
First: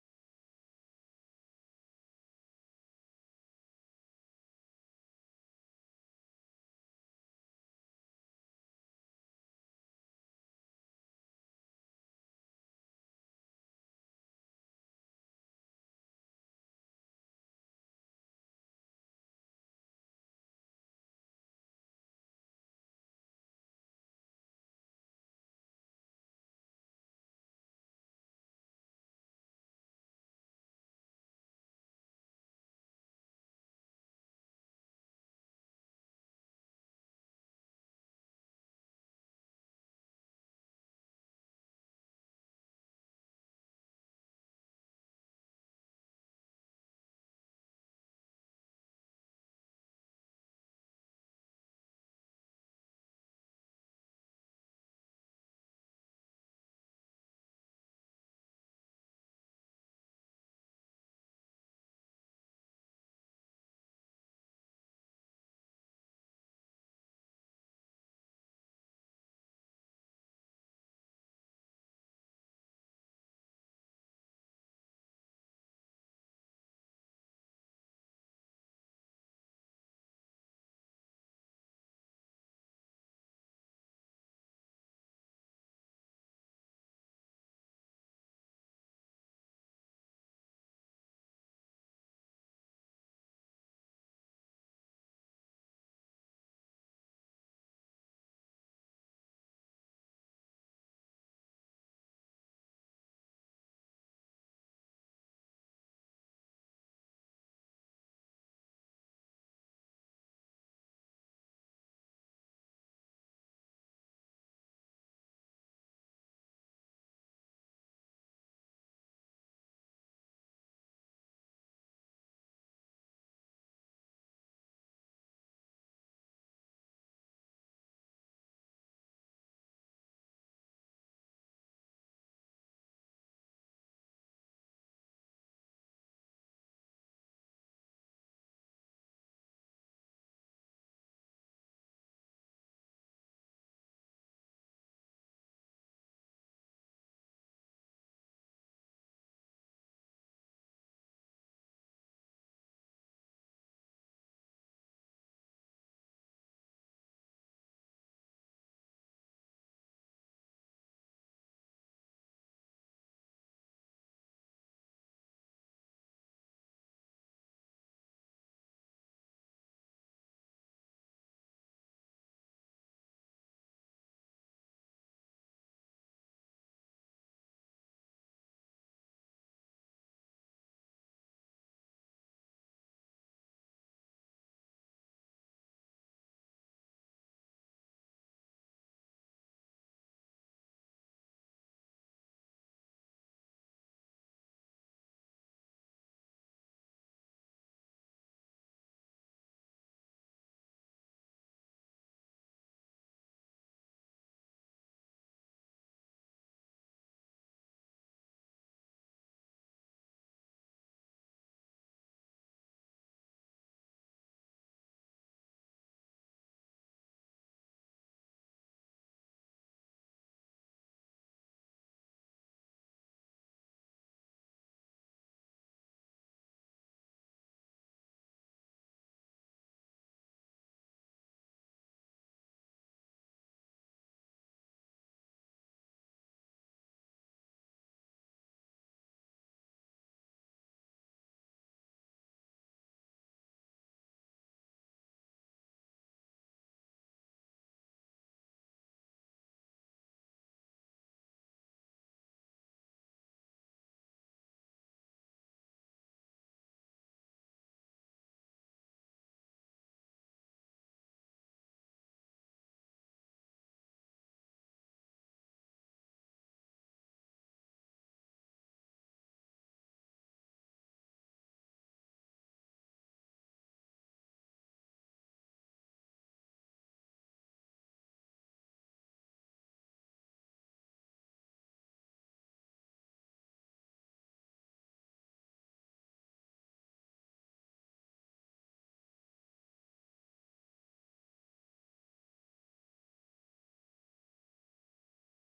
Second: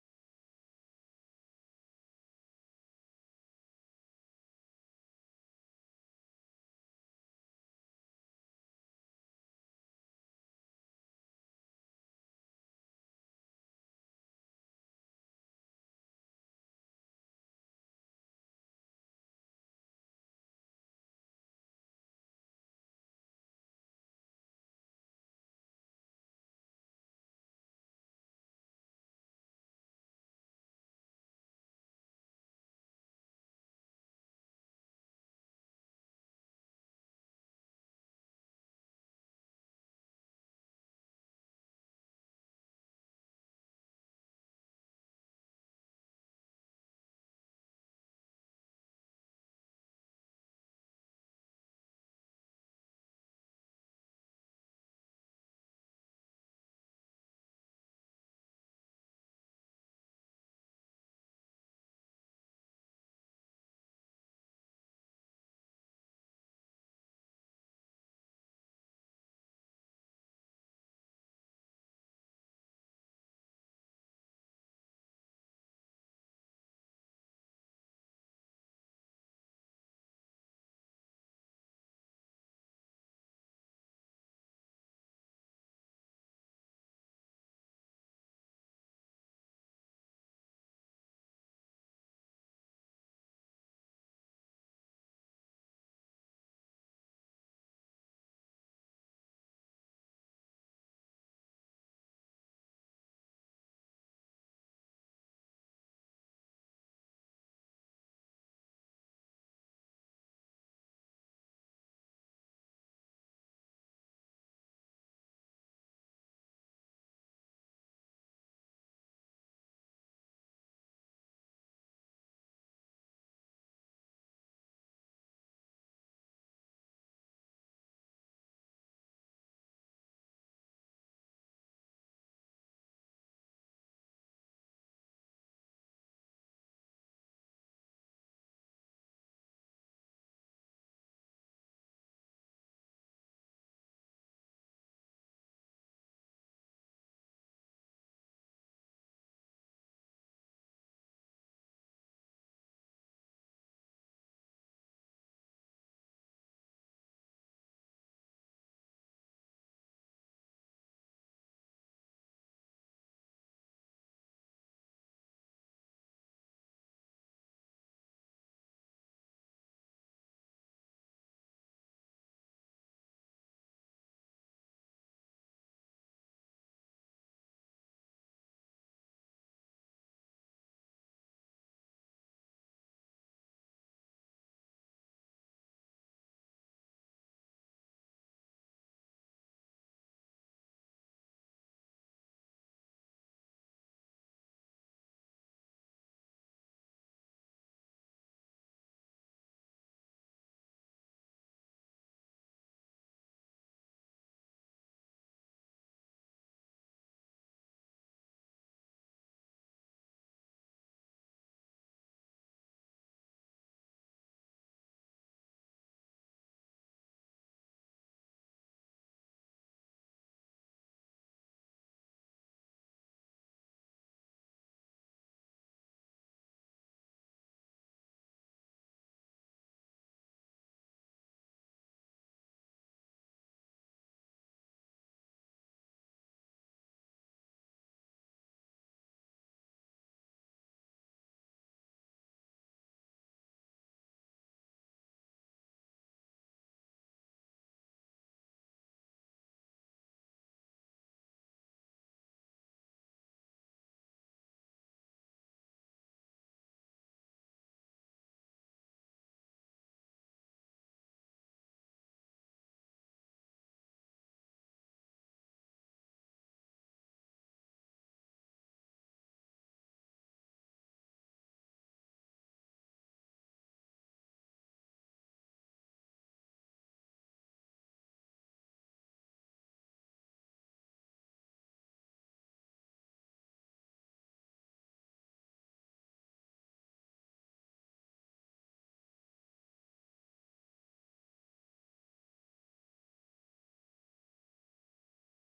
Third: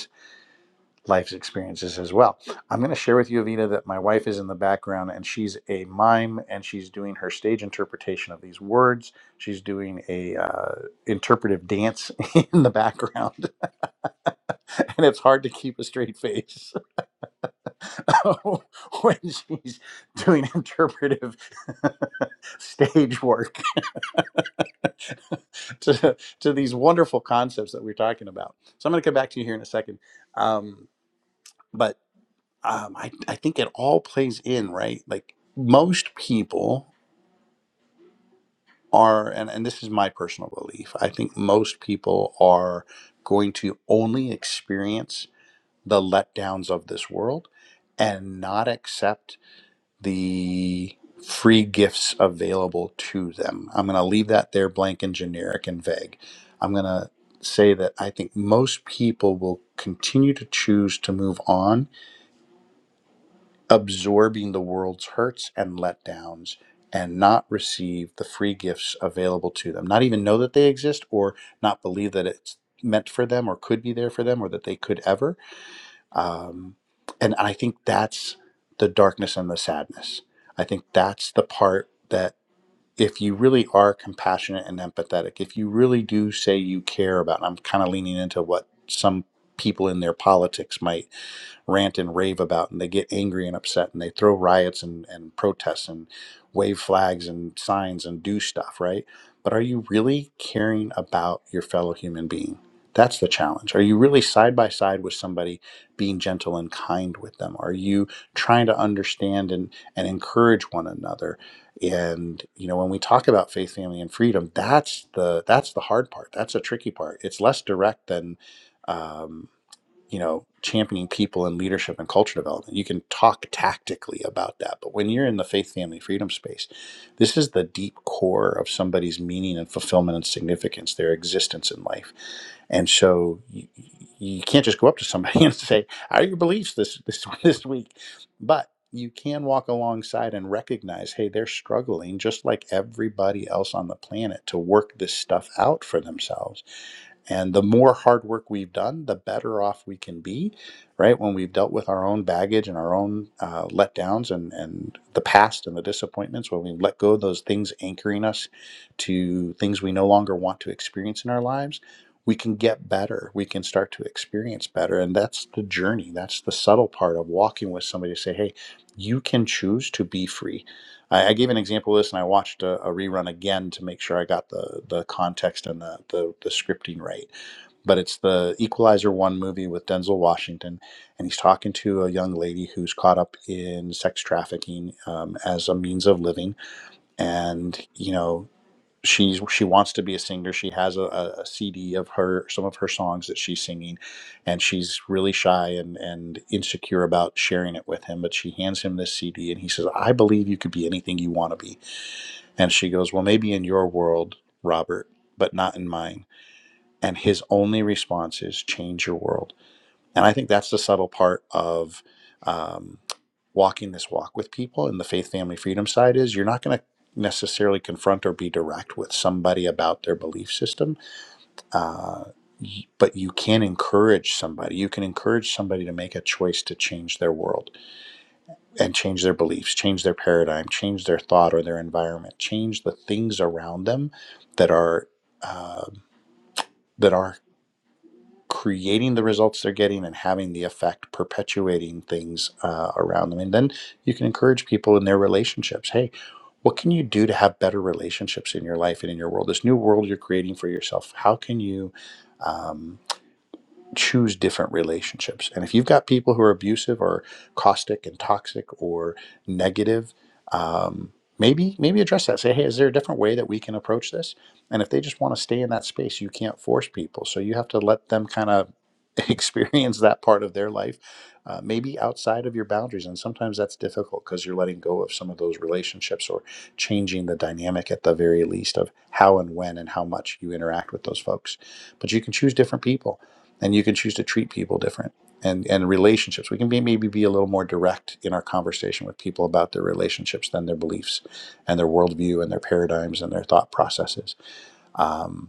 Speaker 2: Life's experiences as well. I'm going to share with you, Avita, that my wife is in the background and she's a mime and she's doing her stage interpretation of these words. She's doing a uh, interpretive dance in the background, and it's hard to keep a straight face when she's doing interpretive stage work to, to these wonderful concepts that we're talking about. So I'm going to come back to you here in a second. Um, but um, I, I think it all plays in, right? Like most people are, and, and this is my personal belief, I think most people are going to only experience the letdowns of this world and not accept the free gifts available to them. I'm going to leave that there blank and generic and vague. I'm going to say that I think most people will continue to choose to move on absorbing the world's hurts and letdowns and not receive the free gifts available to them, not even know that they exist or not believe that it's meant for them or could be there for them or that they could ever. Um, and I think that's the darkness and the sadness. I think that's the part that if you really are compassionate and empathetic, if you really do say you care about, and I'm kind of leaning into what some people in their politics might rant and rave about, and they get angry and upset and they throw riots and, and protests and wave flags and signs and do stuff, right? But are you really caring about your fellow human being? That's the challenge. Are you really side by side with somebody being gentle and kind with them? Are you trying to understand and, and encourage one another? and you know when we talk about faith family and freedom that's the that's the hard part that's a tricky part it's less direct than um, you know, championing people and leadership and culture development. You can talk tactically about that. But when you're in the faith, family, freedom space, this is the deep core of somebody's meaning and fulfillment and significance, their existence in life. And so you, you can't just go up to somebody and say, "How are your beliefs this this this week?" But you can walk alongside and recognize, hey, they're struggling just like everybody else on the planet to work this stuff out for themselves and the more hard work we've done, the better off we can be, right? When we've dealt with our own baggage and our own uh, letdowns and, and the past and the disappointments, when we let go of those things anchoring us to things we no longer want to experience in our lives, we can get better. We can start to experience better. And that's the journey. That's the subtle part of walking with somebody to say, hey, you can choose to be free. I, I gave an example of this and I watched a, a rerun again to make sure I got the, the context and the, the, the scripting right but it's the Equalizer One movie with Denzel Washington, and he's talking to a young lady who's caught up in sex trafficking um, as a means of living, and you know she's she wants to be a singer. She has a, a CD of her some of her songs that she's singing, and she's really shy and and insecure about sharing it with him. But she hands him this CD, and he says, "I believe you could be anything you want to be." And she goes, "Well, maybe in your world, Robert, but not in mine." and his only response is change your world and i think that's the subtle part of um, walking this walk with people and the faith family freedom side is you're not going to necessarily confront or be direct with somebody about their belief system uh, y- but you can encourage somebody you can encourage somebody to make a choice to change their world and change their beliefs change their paradigm change their thought or their environment change the things around them that are uh, that are creating the results they're getting and having the effect perpetuating things uh, around them and then you can encourage people in their relationships hey what can you do to have better relationships in your life and in your world this new world you're creating for yourself how can you um, choose different relationships. And if you've got people who are abusive or caustic and toxic or negative, um, maybe maybe address that. Say, hey, is there a different way that we can approach this? And if they just want to stay in that space, you can't force people. So you have to let them kind of experience that part of their life, uh, maybe outside of your boundaries. And sometimes that's difficult because you're letting go of some of those relationships or changing the dynamic at the very least of how and when and how much you interact with those folks. But you can choose different people and you can choose to treat people different and and relationships we can be, maybe be a little more direct in our conversation with people about their relationships than their beliefs and their worldview and their paradigms and their thought processes Um,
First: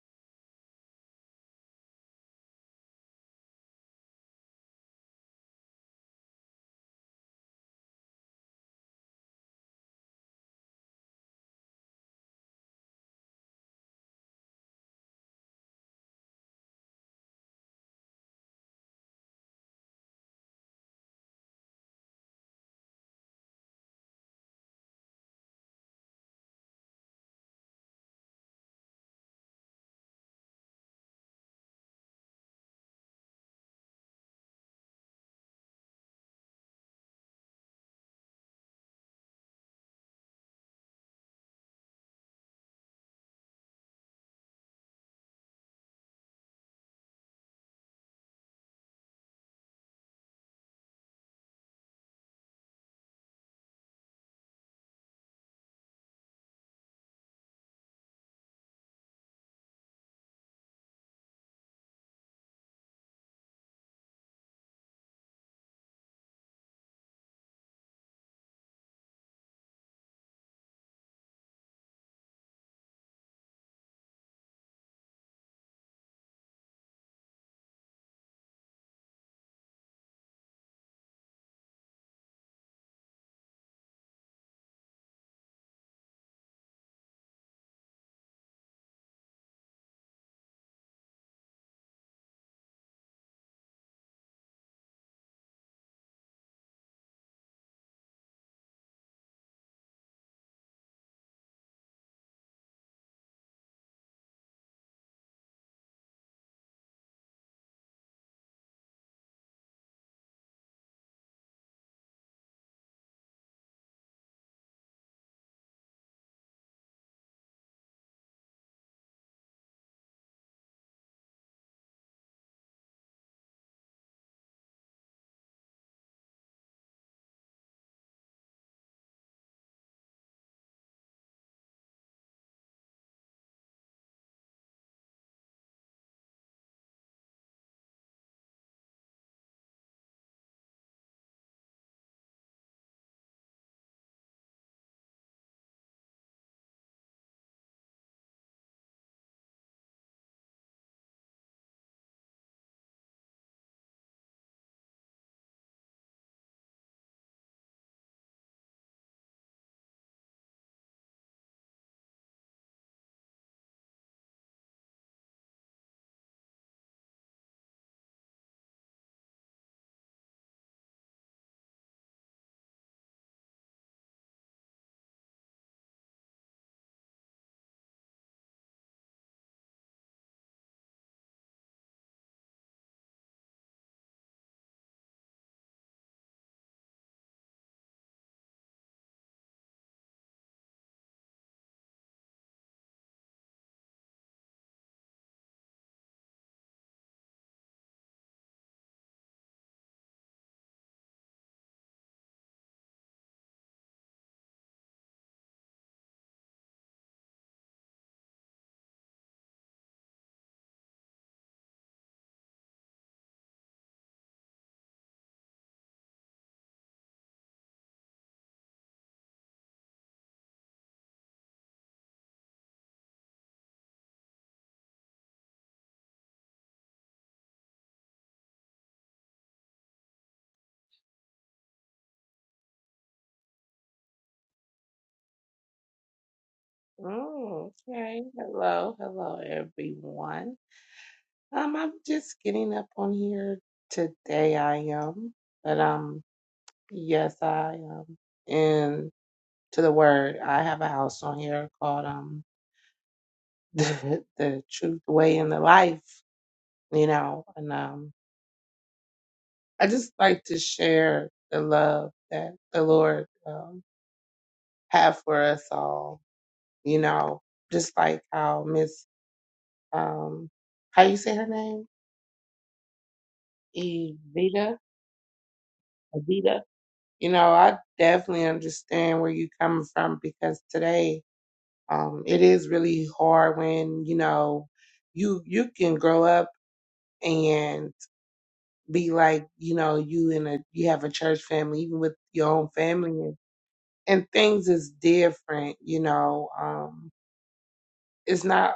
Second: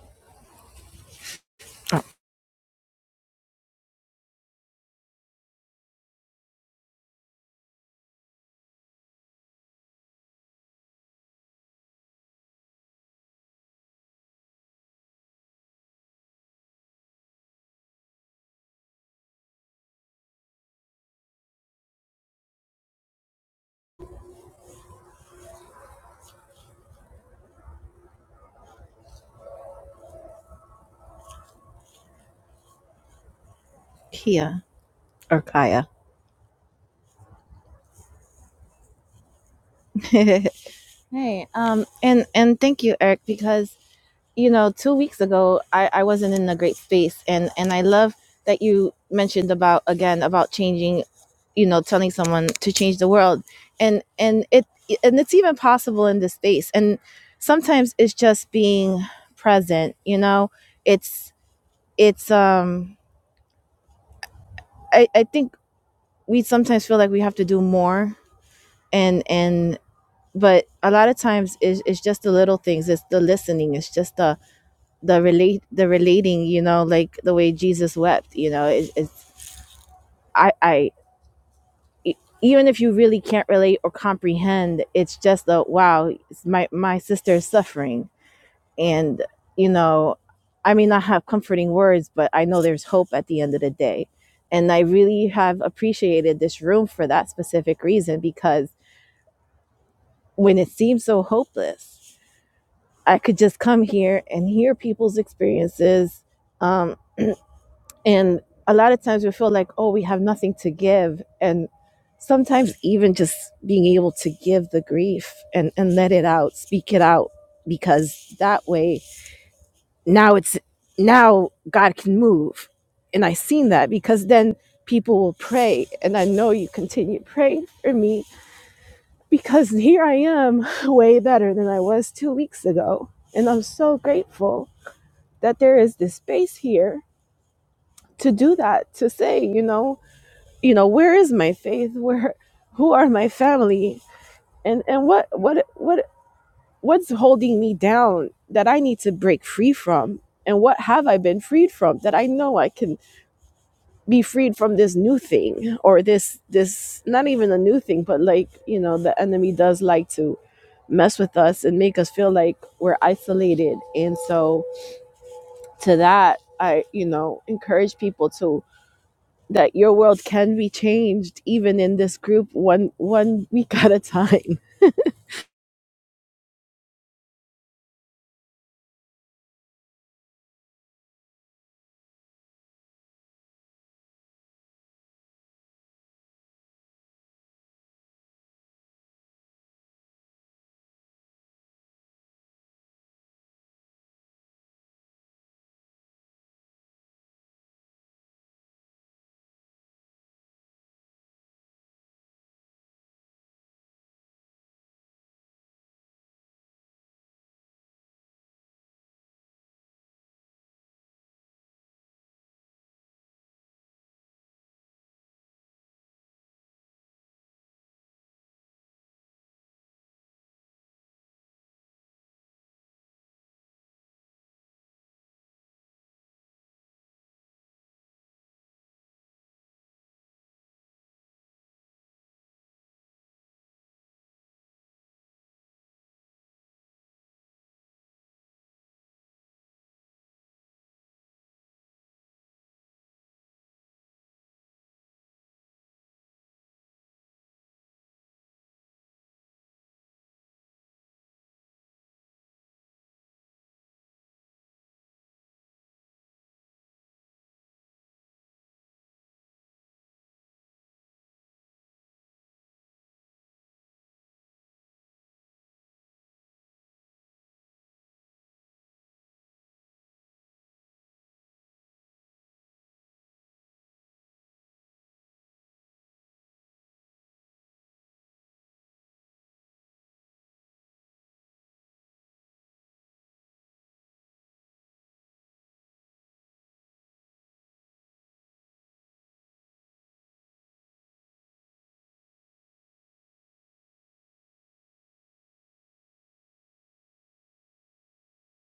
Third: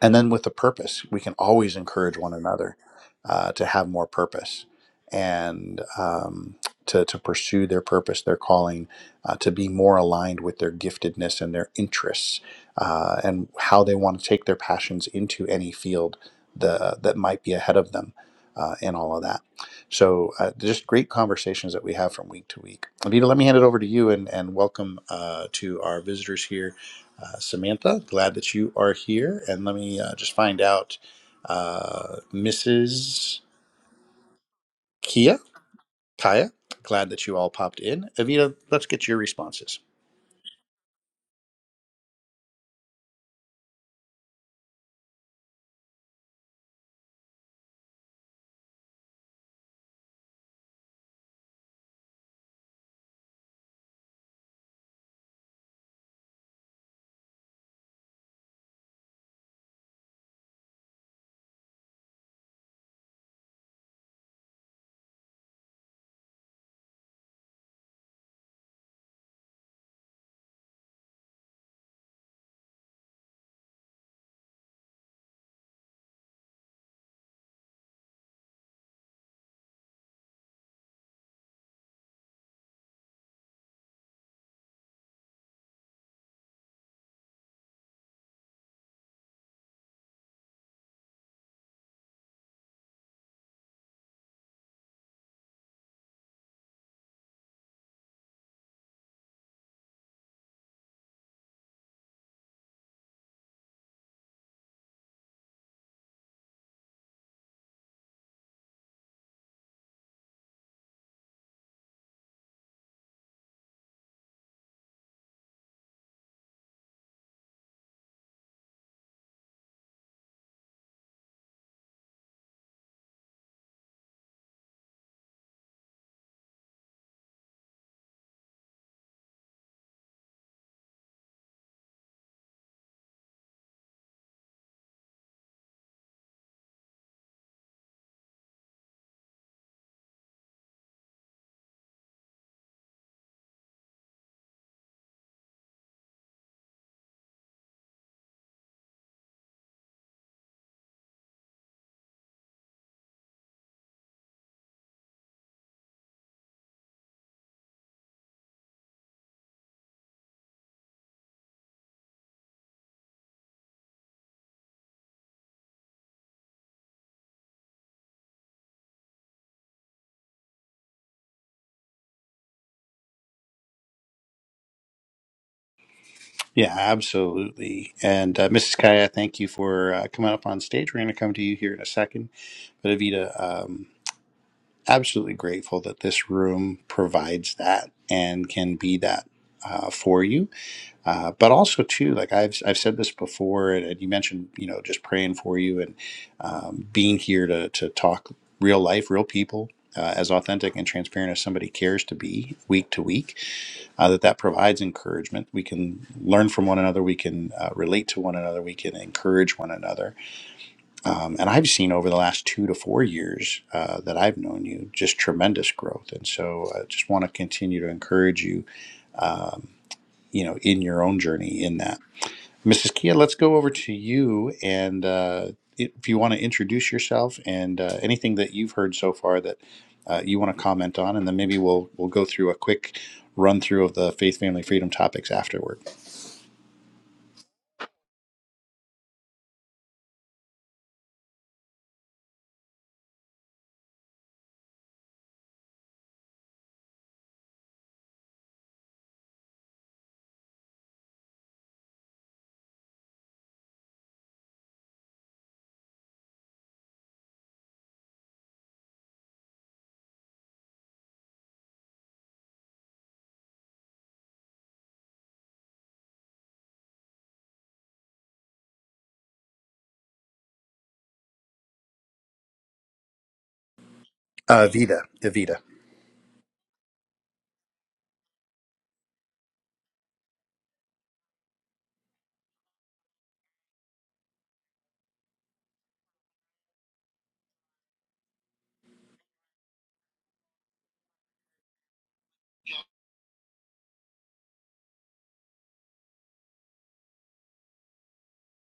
Speaker 2: and then with the purpose we can always encourage one another uh, to have more purpose and um, to, to pursue their purpose their calling uh, to be more aligned with their giftedness and their interests uh, and how they want to take their passions into any field the, that might be ahead of them uh, and all of that so uh, just great conversations that we have from week to week anita let me hand it over to you and, and welcome uh, to our visitors here uh, Samantha. Glad that you are here. And let me uh, just find out, uh, Mrs.
Speaker 1: kia
Speaker 2: Kia,
Speaker 1: or kaya
Speaker 2: Kaya, glad that you all popped in. Evita, let's get your responses.
Speaker 1: hey um and and thank you eric because you know, two weeks ago, I, I wasn't in a great space, and and I love that you mentioned about again about changing, you know, telling someone to change the world, and and it and it's even possible in this space, and sometimes it's just being present, you know, it's it's um I I think we sometimes feel like we have to do more, and and but a lot of times it's, it's just the little things, it's the listening, it's just the the relate the relating you know like the way jesus wept you know it, it's i i e- even if you really can't relate or comprehend it's just a wow it's my my sister is suffering and you know i may not have comforting words but i know there's hope at the end of the day and i really have appreciated this room for that specific reason because when it seemed so hopeless i could just come here and hear people's experiences um. And a lot of times we feel like, oh, we have nothing to give. And sometimes even just being able to give the grief and, and let it out, speak it out, because that way now it's now God can move. And I seen that because then people will pray. And I know you continue praying for me because here I am way better than I was two weeks ago. And I'm so grateful that there is this space here to do that, to say, you know, you know where is my faith where who are my family and and what what what what's holding me down that i need to break free from and what have i been freed from that i know i can be freed from this new thing or this this not even a new thing but like you know the enemy does like to mess with us and make us feel like we're isolated and so to that i you know encourage people to that your world can be changed even in this group one one week at a time.
Speaker 2: Yeah, absolutely. And uh, Mrs. Kaya, thank you for uh, coming up on stage. We're going to come to you here in a second. But Evita, um, absolutely grateful that this room provides that and can be that uh, for you Uh, but also too, like I've I've said this before, and, and you mentioned, you know, just praying for you and um, being here to to talk real life, real people, uh, as authentic and transparent as somebody cares to be, week to week. Uh, that that provides encouragement. We can learn from one another. We can uh, relate to one another. We can encourage one another. Um, and I've seen over the last two to four years uh, that I've known you, just tremendous growth. And so, I just want to continue to encourage you. Um, you know, in your own journey, in that. Mrs. Kia, let's go over to you. And uh, if you want to introduce yourself and uh, anything that you've heard so far that uh, you want to comment on, and then maybe we'll we'll go through a quick run through of the faith, family, freedom topics afterward.
Speaker 3: Oh, okay. Hello, hello, everyone. Um, I'm just getting up on here today. I am, but um, yes, I am. And to the word, I have a house on here called um, the, the Truth, the Way, and the Life. You know, and um, I just like to share the love that the Lord um have for us all. You know, just like how Miss um, how you say her name?
Speaker 2: Uh,
Speaker 3: Evita,
Speaker 2: Evita, Evita.
Speaker 3: Evita, you know, I definitely understand where you're coming from because today, um, it is really hard when, you know, you you can grow up and be like, you know, you in a you have a church family, even with your own family and, and things is different, you know. Um, it's not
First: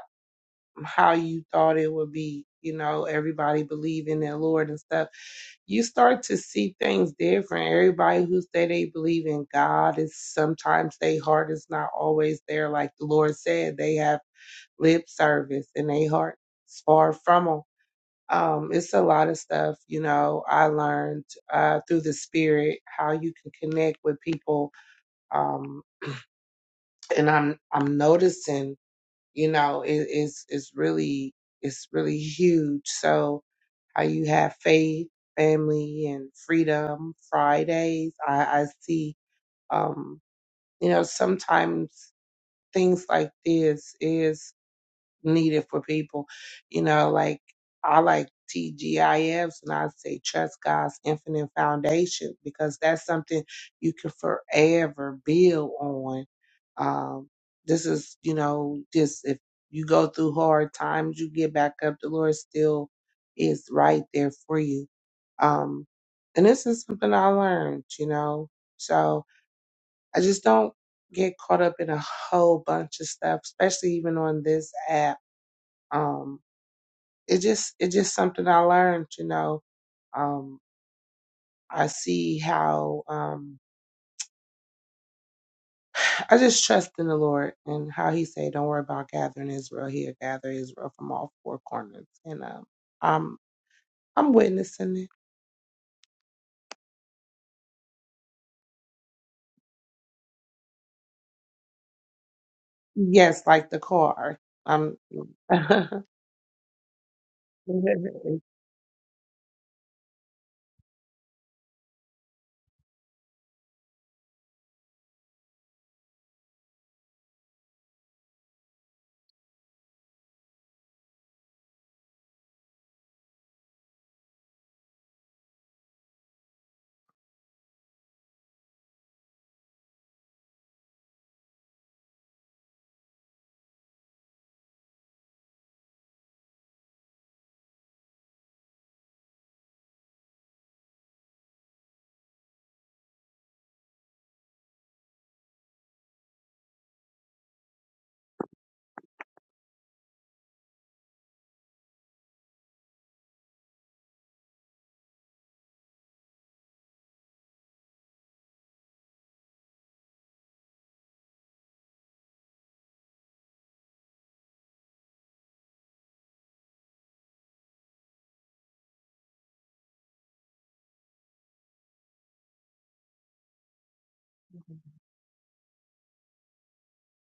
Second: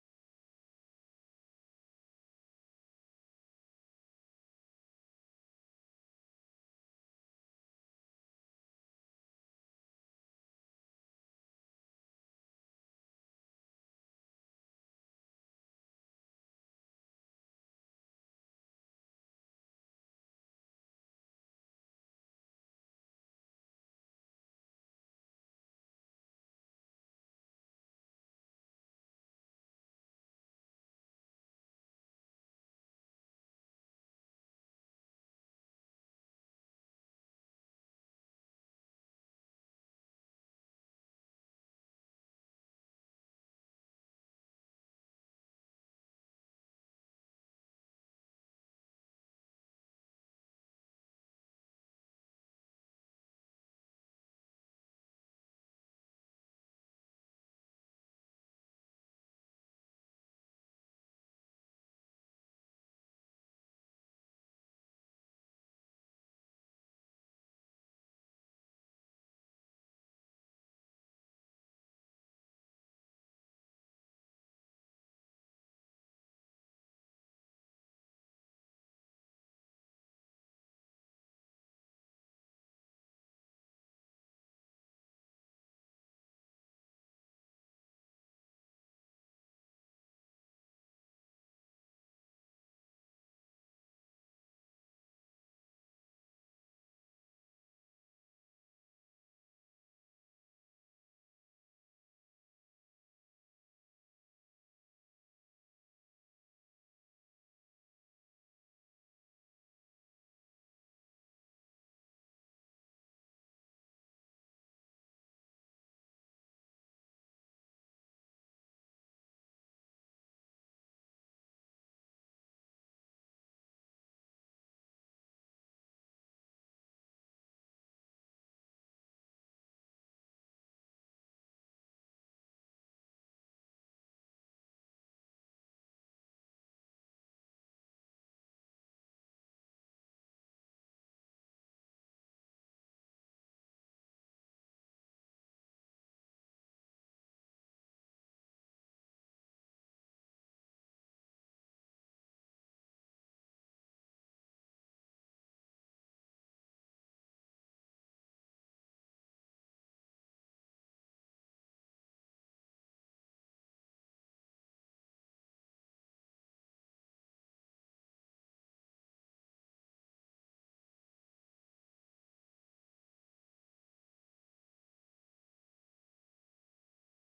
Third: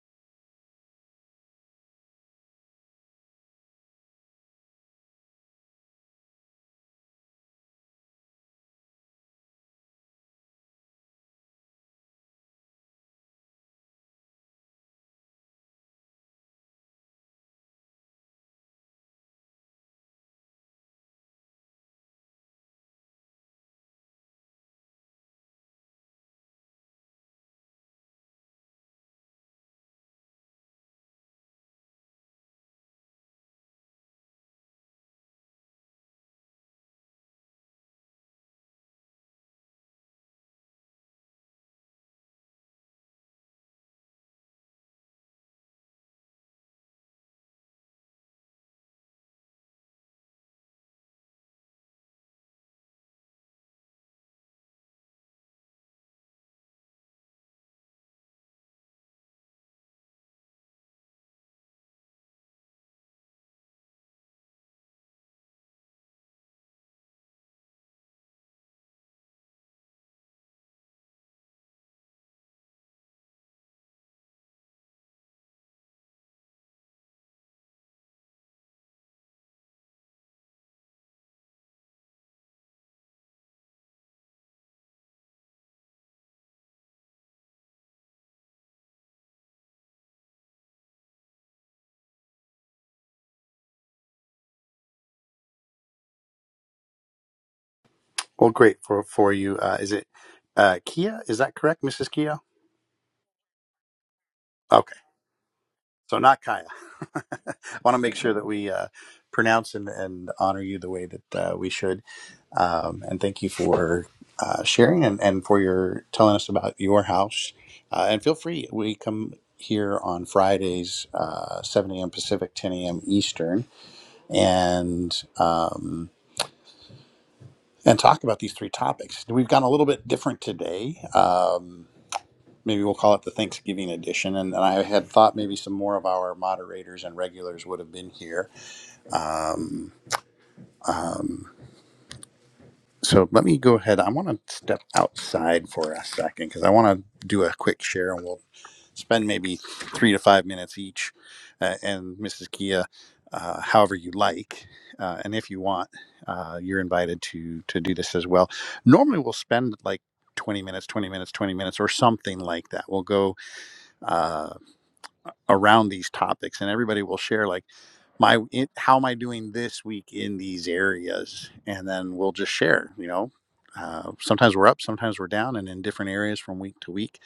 Speaker 3: how you thought it would be, you know, everybody believing in the Lord and stuff you start to see things different. Everybody who say they believe in God is sometimes their heart is not always there. Like the Lord said, they have lip service and their heart is far from them. Um, it's a lot of stuff, you know, I learned uh, through the spirit how you can connect with people. Um, and I'm I'm noticing, you know, it, it's it's really it's really huge. So how you have faith, family, and freedom Fridays. I, I see, um, you know, sometimes things like this is needed for people. You know, like I like TGIFs and I say trust God's infinite foundation because that's something you can forever build on. Um, this is, you know, just if you go through hard times, you get back up, the Lord still is right there for you. Um, and this is something I learned, you know. So I just don't get caught up in a whole bunch of stuff, especially even on this app um it just it just something I learned, you know. Um I see how um I just trust in the Lord and how he say, Don't worry about gathering Israel, he'll gather Israel from all four corners. And um I'm I'm witnessing it.
Speaker 2: Well, great for for you. Uh, is it uh, Kia? Is that correct, Mrs. Kia?
Speaker 3: Yes, like the car. I'm
Speaker 2: So not Kaya. I want to make sure that we uh, pronounce and, and honor you the way that uh, we should. Um, and thank you for uh, sharing and, and for your telling us about your house. Uh, and feel free, we come here on Fridays, uh, 7 a.m. Pacific, 10 a.m. Eastern, and um, and talk about these three topics. We've gone a little bit different today. Um, maybe we'll call it the Thanksgiving edition. And, I had thought maybe some more of our moderators and regulars would have been here. So let me go ahead. I want to step outside for a second because I want to do a quick share and we'll spend maybe three to five minutes each. Uh, and Mrs. Kia, uh, however you like, uh, and if you want, uh, you're invited to to do this as well. Normally we'll spend like 20 minutes, 20 minutes, 20 minutes, or something like that. We'll go uh, around these topics and everybody will share like, my it, how am i doing this week in these areas and then we'll just share you know uh, sometimes we're up sometimes we're down and in different areas from week to week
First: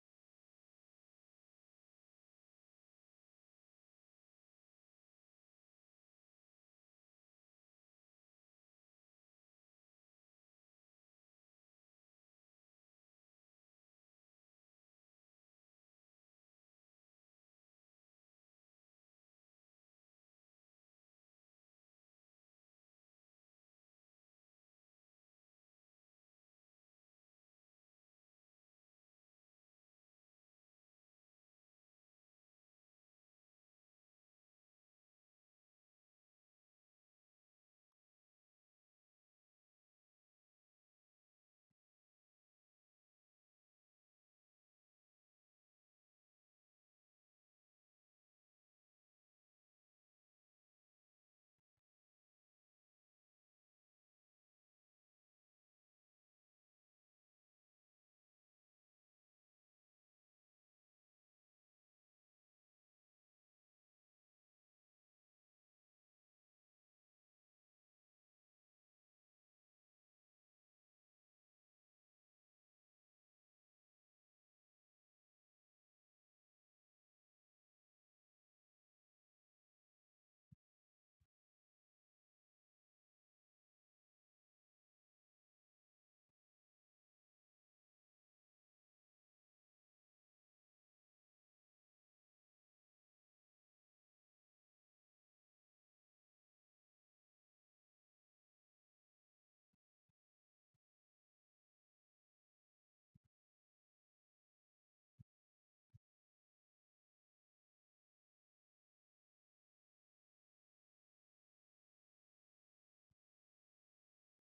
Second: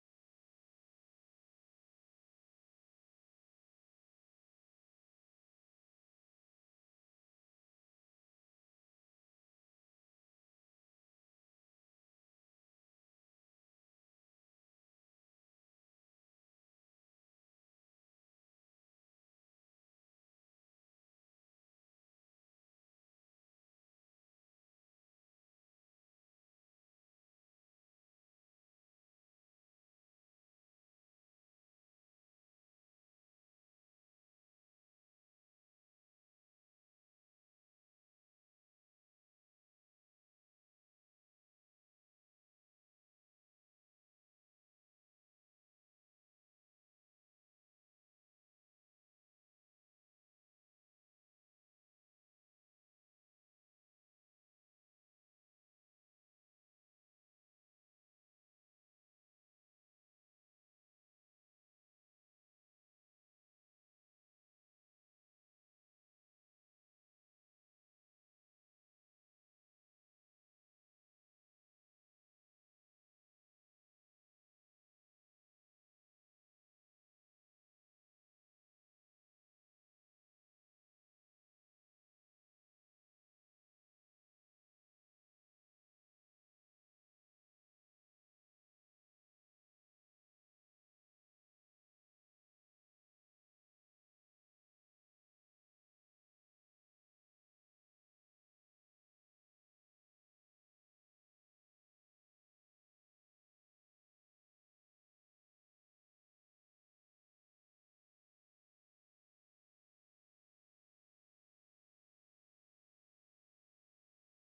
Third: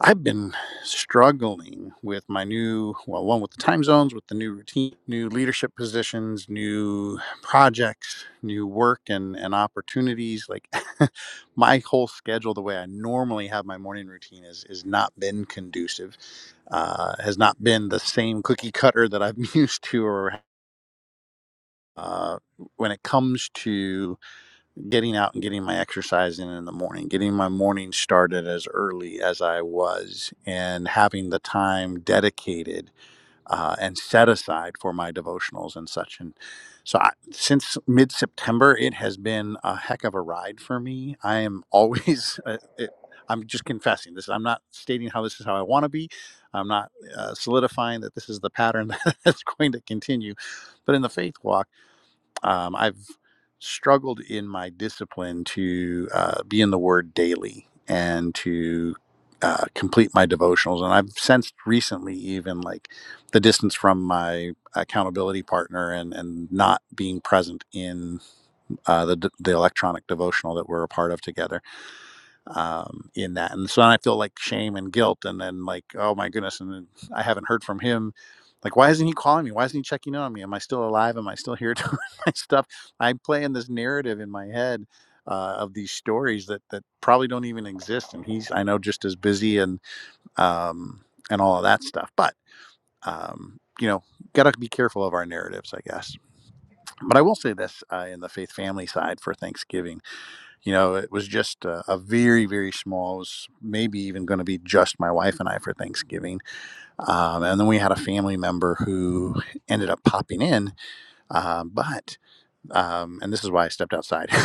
Speaker 2: i've been struggling with my new well one with the time zones with the new routine new leadership positions new projects new work and and opportunities like my whole schedule the way i normally have my morning routine is is not been conducive uh, has not been the same cookie cutter that i'm used to or uh, when it comes to getting out and getting my exercise in in the morning, getting my morning started as early as I was, and having the time dedicated uh, and set aside for my devotionals and such. And so, I, since mid September, it has been a heck of a ride for me. I am always. uh, It, I'm just confessing this. I'm not stating how this is how I want to be. I'm not uh, solidifying that this is the pattern that is going to continue. But in the faith walk, um, I've struggled in my discipline to uh, be in the Word daily and to uh, complete my devotionals. And I've sensed recently, even like the distance from my accountability partner and, and not being present in uh, the, the electronic devotional that we're a part of together um, in that. And so then I feel like shame and guilt, and then like, oh my goodness, and then I haven't heard from him. Like, why isn't he calling me? Why isn't he checking in on me? Am I still alive? Am I still here doing my stuff? I'm playing this narrative in my head uh, of these stories that that probably don't even exist, and he's I know just as busy and um, and all of that stuff. But um, you know, gotta be careful of our narratives, I guess. But I will say this uh, in the faith family side for Thanksgiving. You know, it was just a, a very, very small, it was maybe even going to be just my wife and I for Thanksgiving. Um, and then we had a family member who ended up popping in. Uh, but, um, and this is why I stepped outside.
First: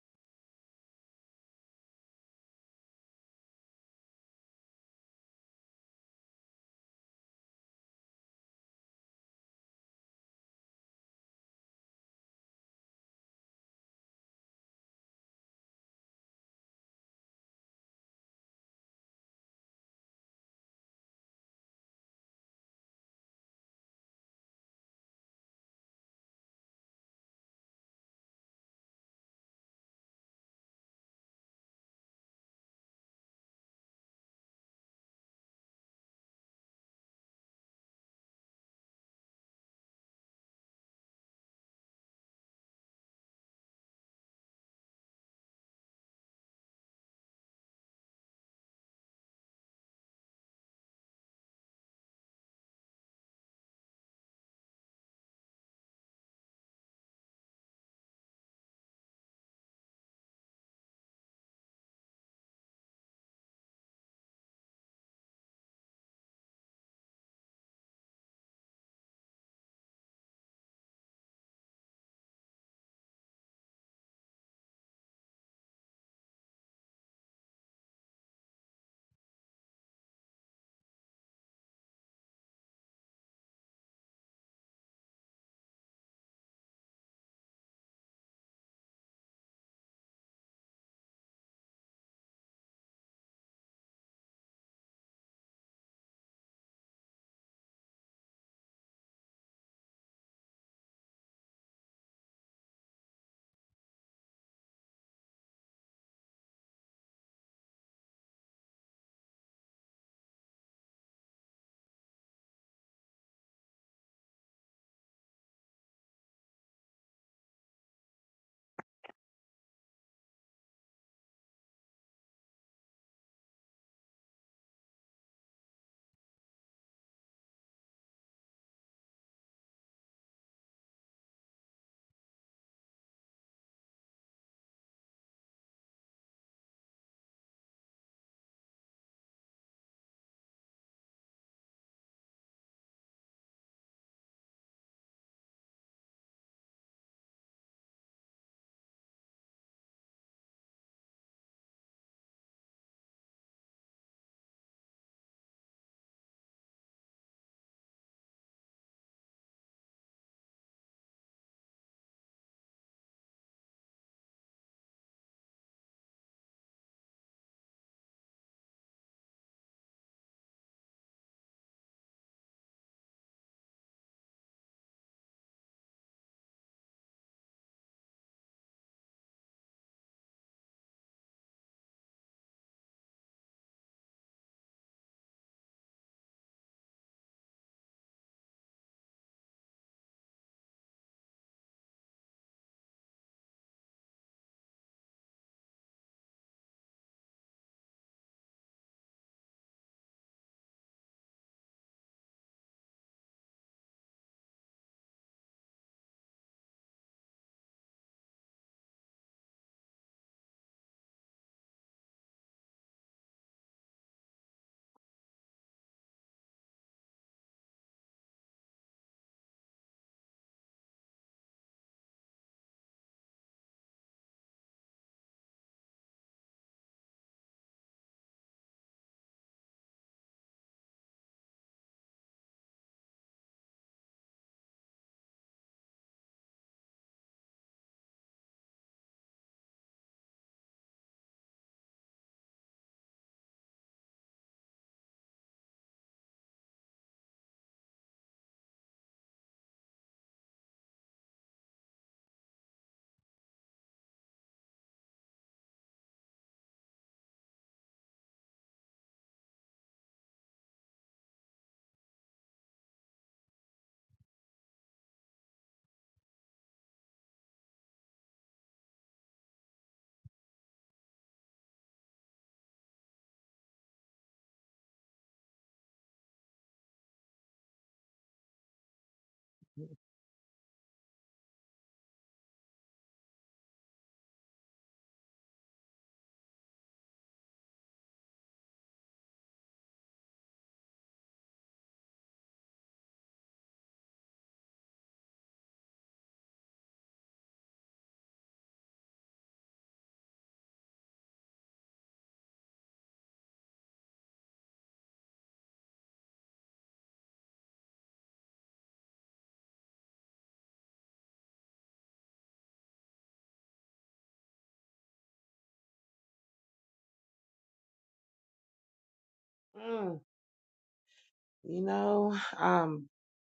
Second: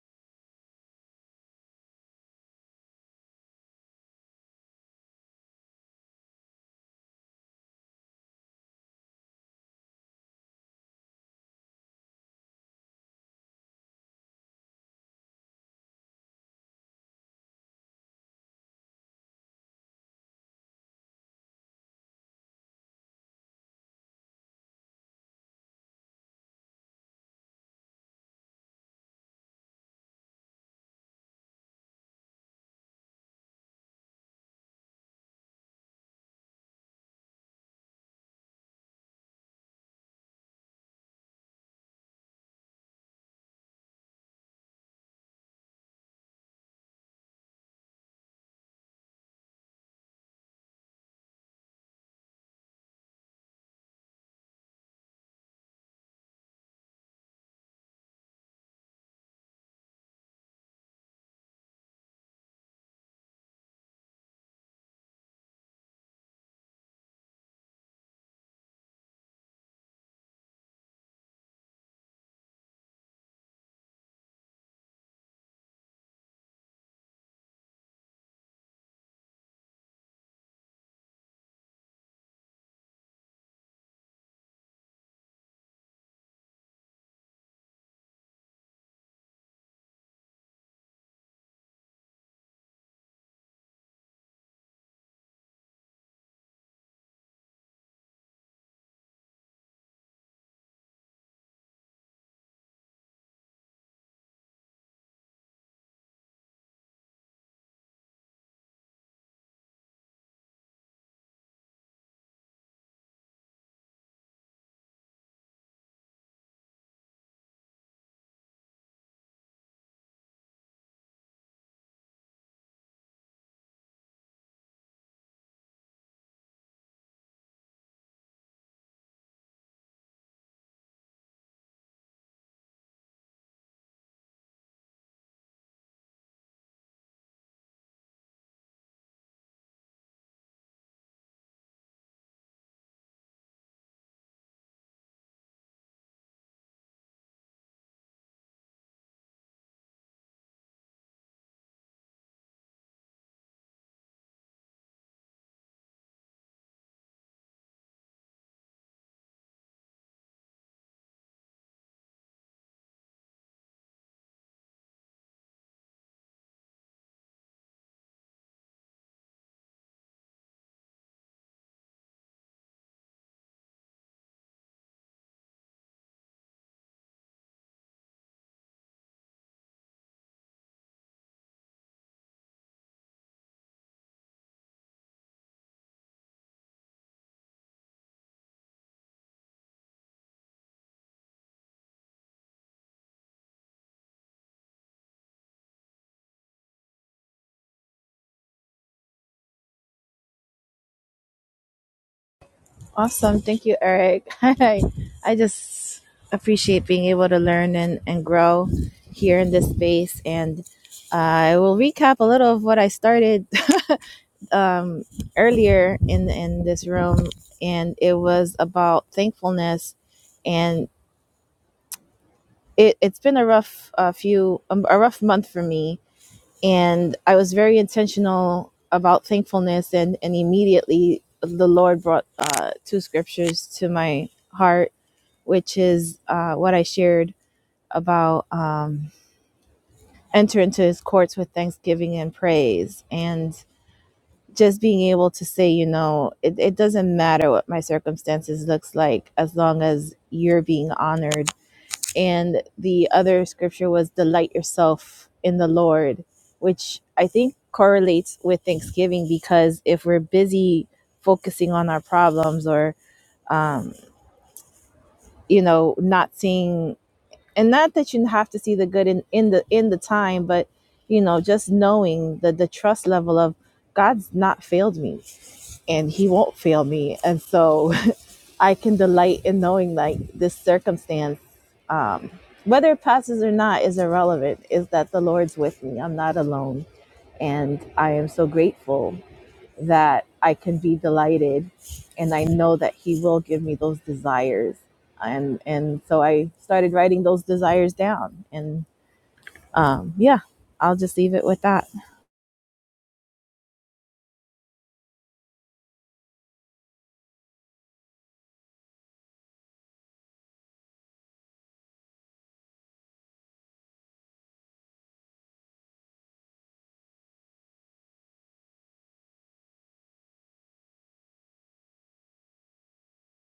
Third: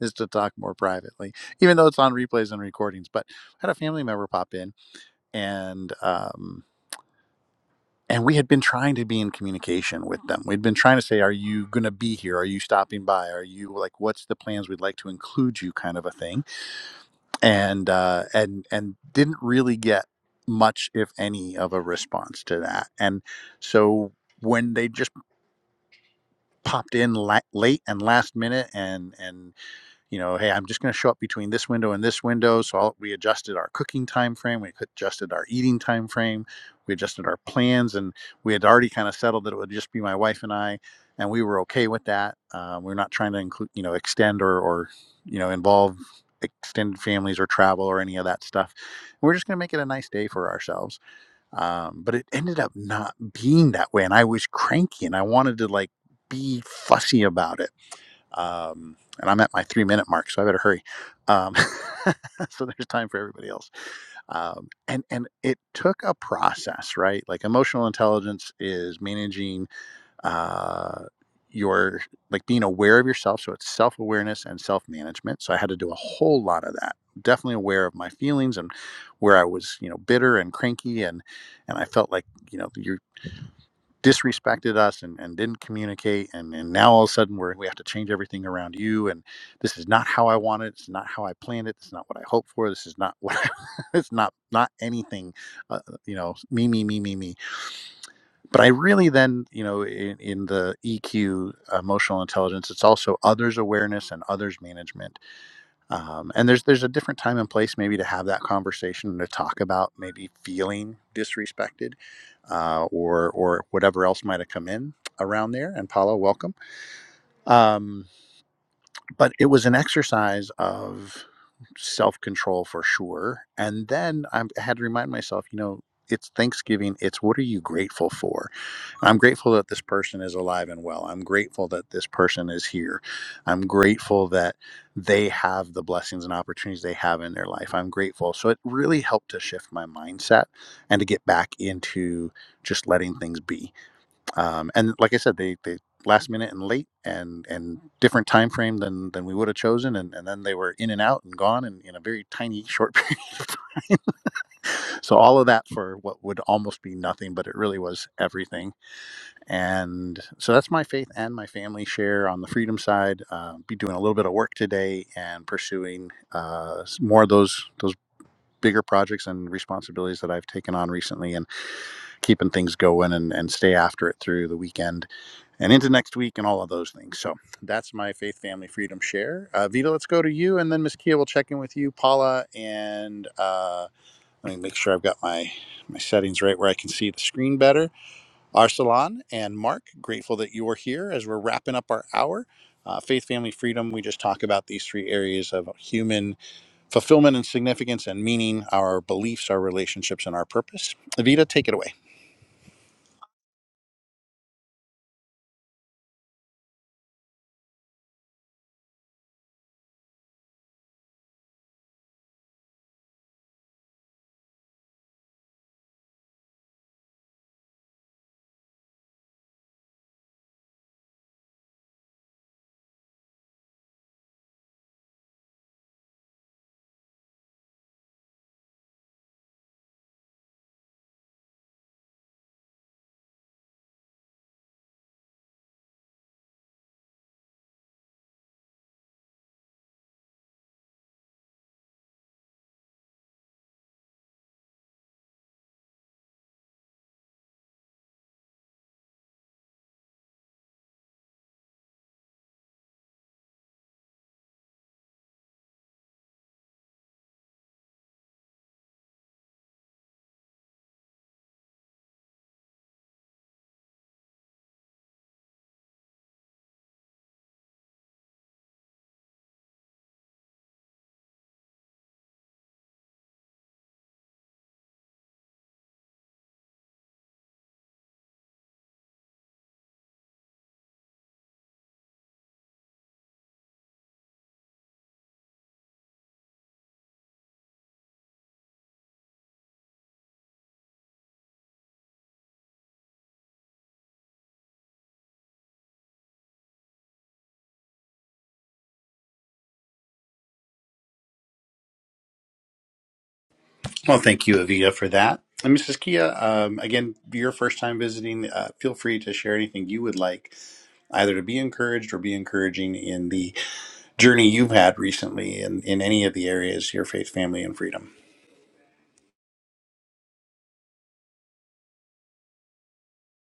Speaker 2: is to talk more privately, even though it's on replays and recordings. But I had a family member pop in, and um, and we had been trying to be in communication with them. We'd been trying to say, "Are you going to be here? Are you stopping by? Are you like, what's the plans? We'd like to include you," kind of a thing and uh, and and didn't really get much, if any, of a response to that. And so when they just popped in la- late and last minute, and and you know, hey, I'm just going to show up between this window and this window. So I'll, we adjusted our cooking time frame, we adjusted our eating time frame, we adjusted our plans, and we had already kind of settled that it would just be my wife and I, and we were okay with that. Um, we are not trying to include, you know, extend or or you know involve extended families or travel or any of that stuff. We we're just going to make it a nice day for ourselves. Um, but it ended up not being that way, and I was cranky, and I wanted to like be fussy about it um, and I'm at my three minute mark, so I better hurry. Um, so there's time for everybody else. Um, and and it took a process, right? Like emotional intelligence is managing uh, your like being aware of yourself. So it's self awareness and self management. So I had to do a whole lot of that. Definitely aware of my feelings and where I was, you know, bitter and cranky, and and I felt like you know you disrespected us and, and didn't communicate and, and now all of a sudden we're, we have to change everything around you and this is not how i want it it's not how i planned it it's not what i hoped for this is not what I, it's not not anything uh, uh, you know me me me me me but i really then you know in, in the eq emotional intelligence it's also others awareness and others management um, and there's there's a different time and place maybe to have that conversation and to talk about maybe feeling disrespected uh, or or whatever else might have come in around there and paula welcome um, but it was an exercise of self control for sure. And then I'm- I had to remind myself, you know, it's Thanksgiving. It's what are you grateful for? I'm grateful that this person is alive and well. I'm grateful that this person is here. I'm grateful that they have the blessings and opportunities they have in their life. I'm grateful. So it really helped to shift my mindset and to get back into just letting things be um, and like I said, they they last minute and late and and different time frame than than we would have chosen, and and then they were in and out and gone in, in a very tiny short period of time. so all of that for what would almost be nothing, but it really was everything. And so that's my faith and my family share on the freedom side. Uh, be doing a little bit of work today and pursuing uh, s- more of those those bigger projects and responsibilities that I've taken on recently and keeping things going and, and stay after it through the weekend and into next week and all of those things. So that's my faith, family, freedom share. Uh, Vita, let's go to you, and then Miss Kia will check in with you, Paula, and uh, let me make sure I've got my my settings right where I can see the screen better. Arsalan and Mark, grateful that you are here as we're wrapping up our hour. Uh, faith, family, freedom. We just talk about these three areas of human fulfillment and significance and meaning, our beliefs, our relationships, and our purpose. Vita, take it away.
Speaker 1: Awesome. Thank you, Eric. I, I just appreciate being able to learn and, and grow here in this space. And uh, I will recap a little of what I started earlier in, in this room. And it was about thankfulness. And it, it's been a rough uh, few, um, a rough month for me and I was very intentional about thankfulness, and and immediately the Lord brought uh, two scriptures to my heart, which is uh, what I shared about um, enter into His courts with thanksgiving and praise, and just being able to say, you know, it, it doesn't matter what my circumstances looks like as long as you're being honored and the other scripture was delight yourself in the lord which i think correlates with thanksgiving because if we're busy focusing on our problems or um, you know not seeing and not that you have to see the good in, in the in the time but you know just knowing the the trust level of god's not failed me and he won't fail me and so I can delight in knowing like this circumstance, um, whether it passes or not, is irrelevant. Is that the Lord's with me? I'm not alone, and I am so grateful that I can be delighted, and I know that He will give me those desires. And and so I started writing those desires down, and um, yeah, I'll just leave it with that.
Speaker 2: Well, thank you, Avita, for that. And Mrs. Kia, um, again, your first time visiting, uh, feel free to share anything you would like, either to be encouraged or be encouraging in the journey you've had recently in, in any of the areas, your faith, family, and freedom.
Speaker 3: Mm, you know, I'm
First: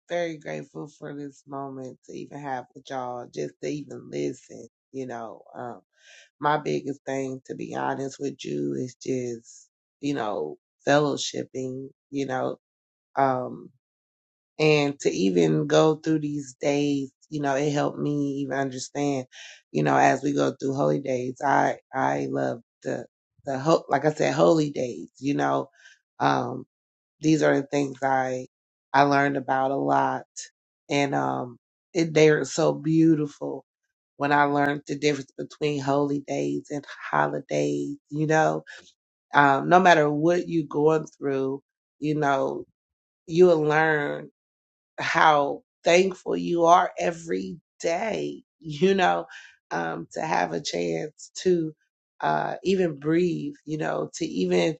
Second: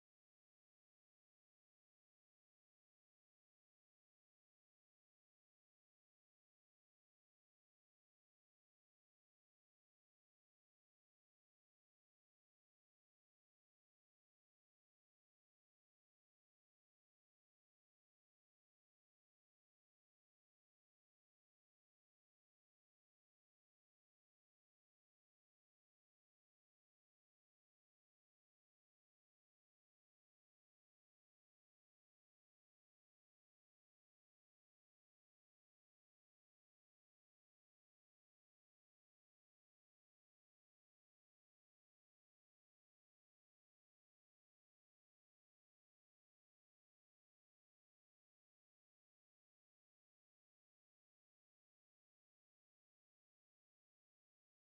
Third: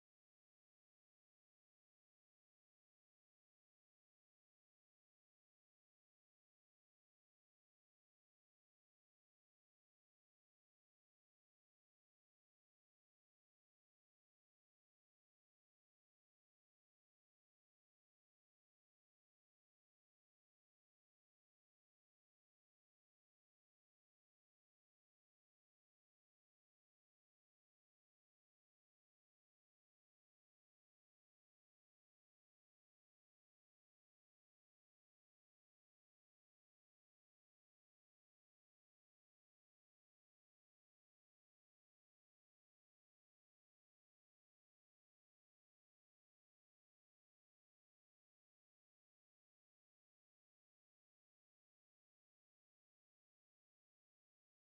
Speaker 3: very grateful for this moment to even have with y'all, just to even listen, you know. um, my biggest thing, to be honest with you, is just, you know, fellowshipping, you know, um, and to even go through these days, you know, it helped me even understand, you know, as we go through holy days, I, I love the, the, ho- like I said, holy days, you know, um, these are the things I I learned about a lot, and um, it, they are so beautiful. When I learned the difference between holy days and holidays, you know, um, no matter what you going through, you know, you'll learn how thankful you are every day, you know, um, to have a chance to uh, even breathe, you know, to even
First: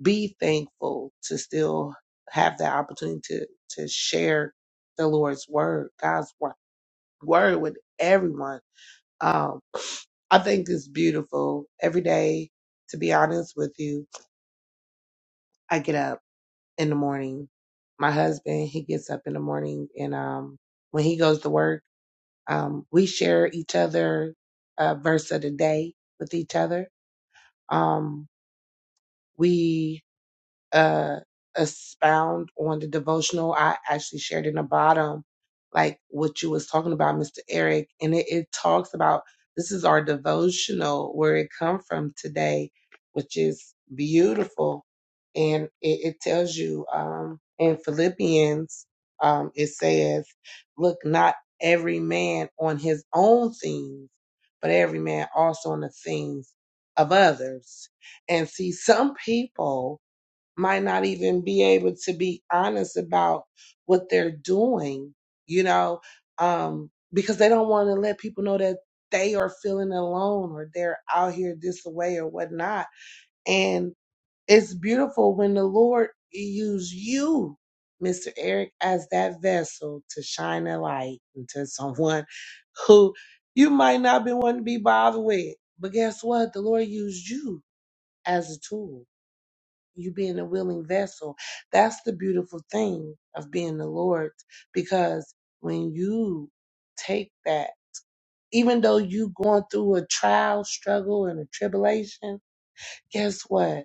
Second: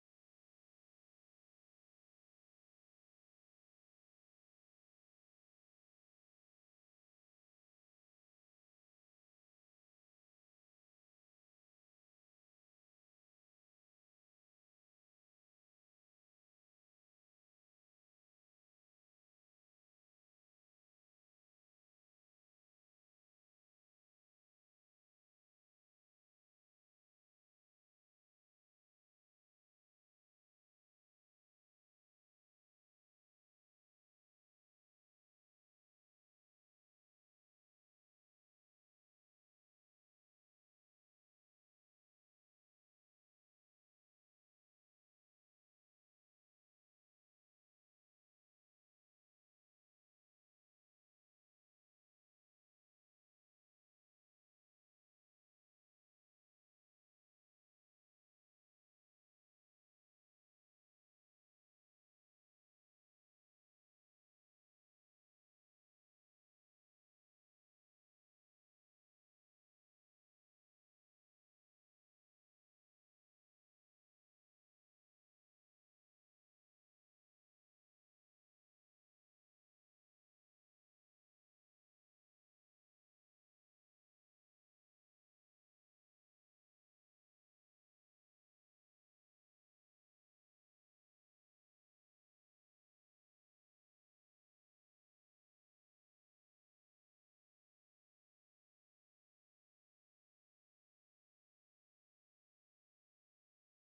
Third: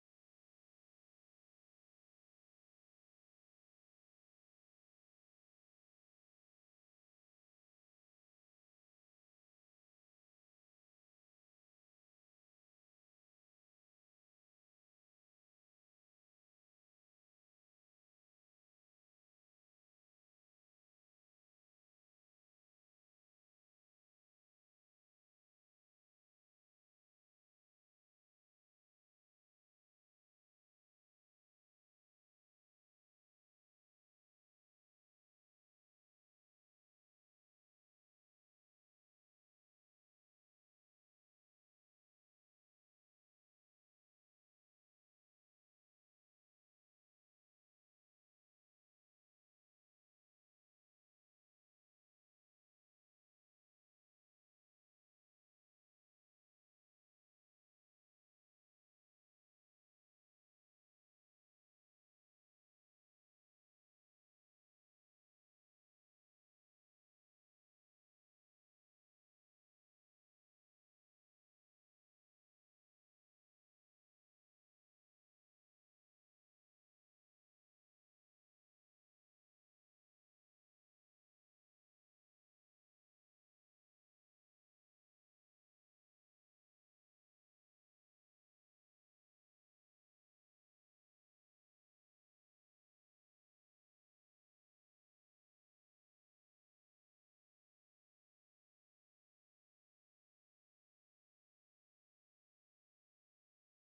Speaker 3: be thankful to still have the opportunity to, to share the Lord's word, God's wo- word with everyone. Um, I think it's beautiful. Every day, to be honest with you, I get up in the morning. My husband, he gets up in the morning and, um, when he goes to work, um, we share each other, a verse of the day with each other. Um, we uh, expound on the devotional, I actually shared in the bottom, like what you was talking about, Mr. Eric, and it, it talks about this is our devotional where it come from today, which is beautiful, and it, it tells you um, in Philippians, um, it says, "Look not every man on his own things, but every man also on the things of others." And see, some people might not even be able to be honest about what they're doing, you know, um, because they don't want to let people know that they are feeling alone or they're out here this way or whatnot. And it's beautiful when the Lord use you, Mr. Eric, as that vessel to shine a light into someone who you might not be wanting to be bothered with. But guess what? The Lord used you as a tool you being a willing vessel. That's the beautiful thing of being the Lord's because when you take that, even though you going through a trial, struggle, and a tribulation, guess what?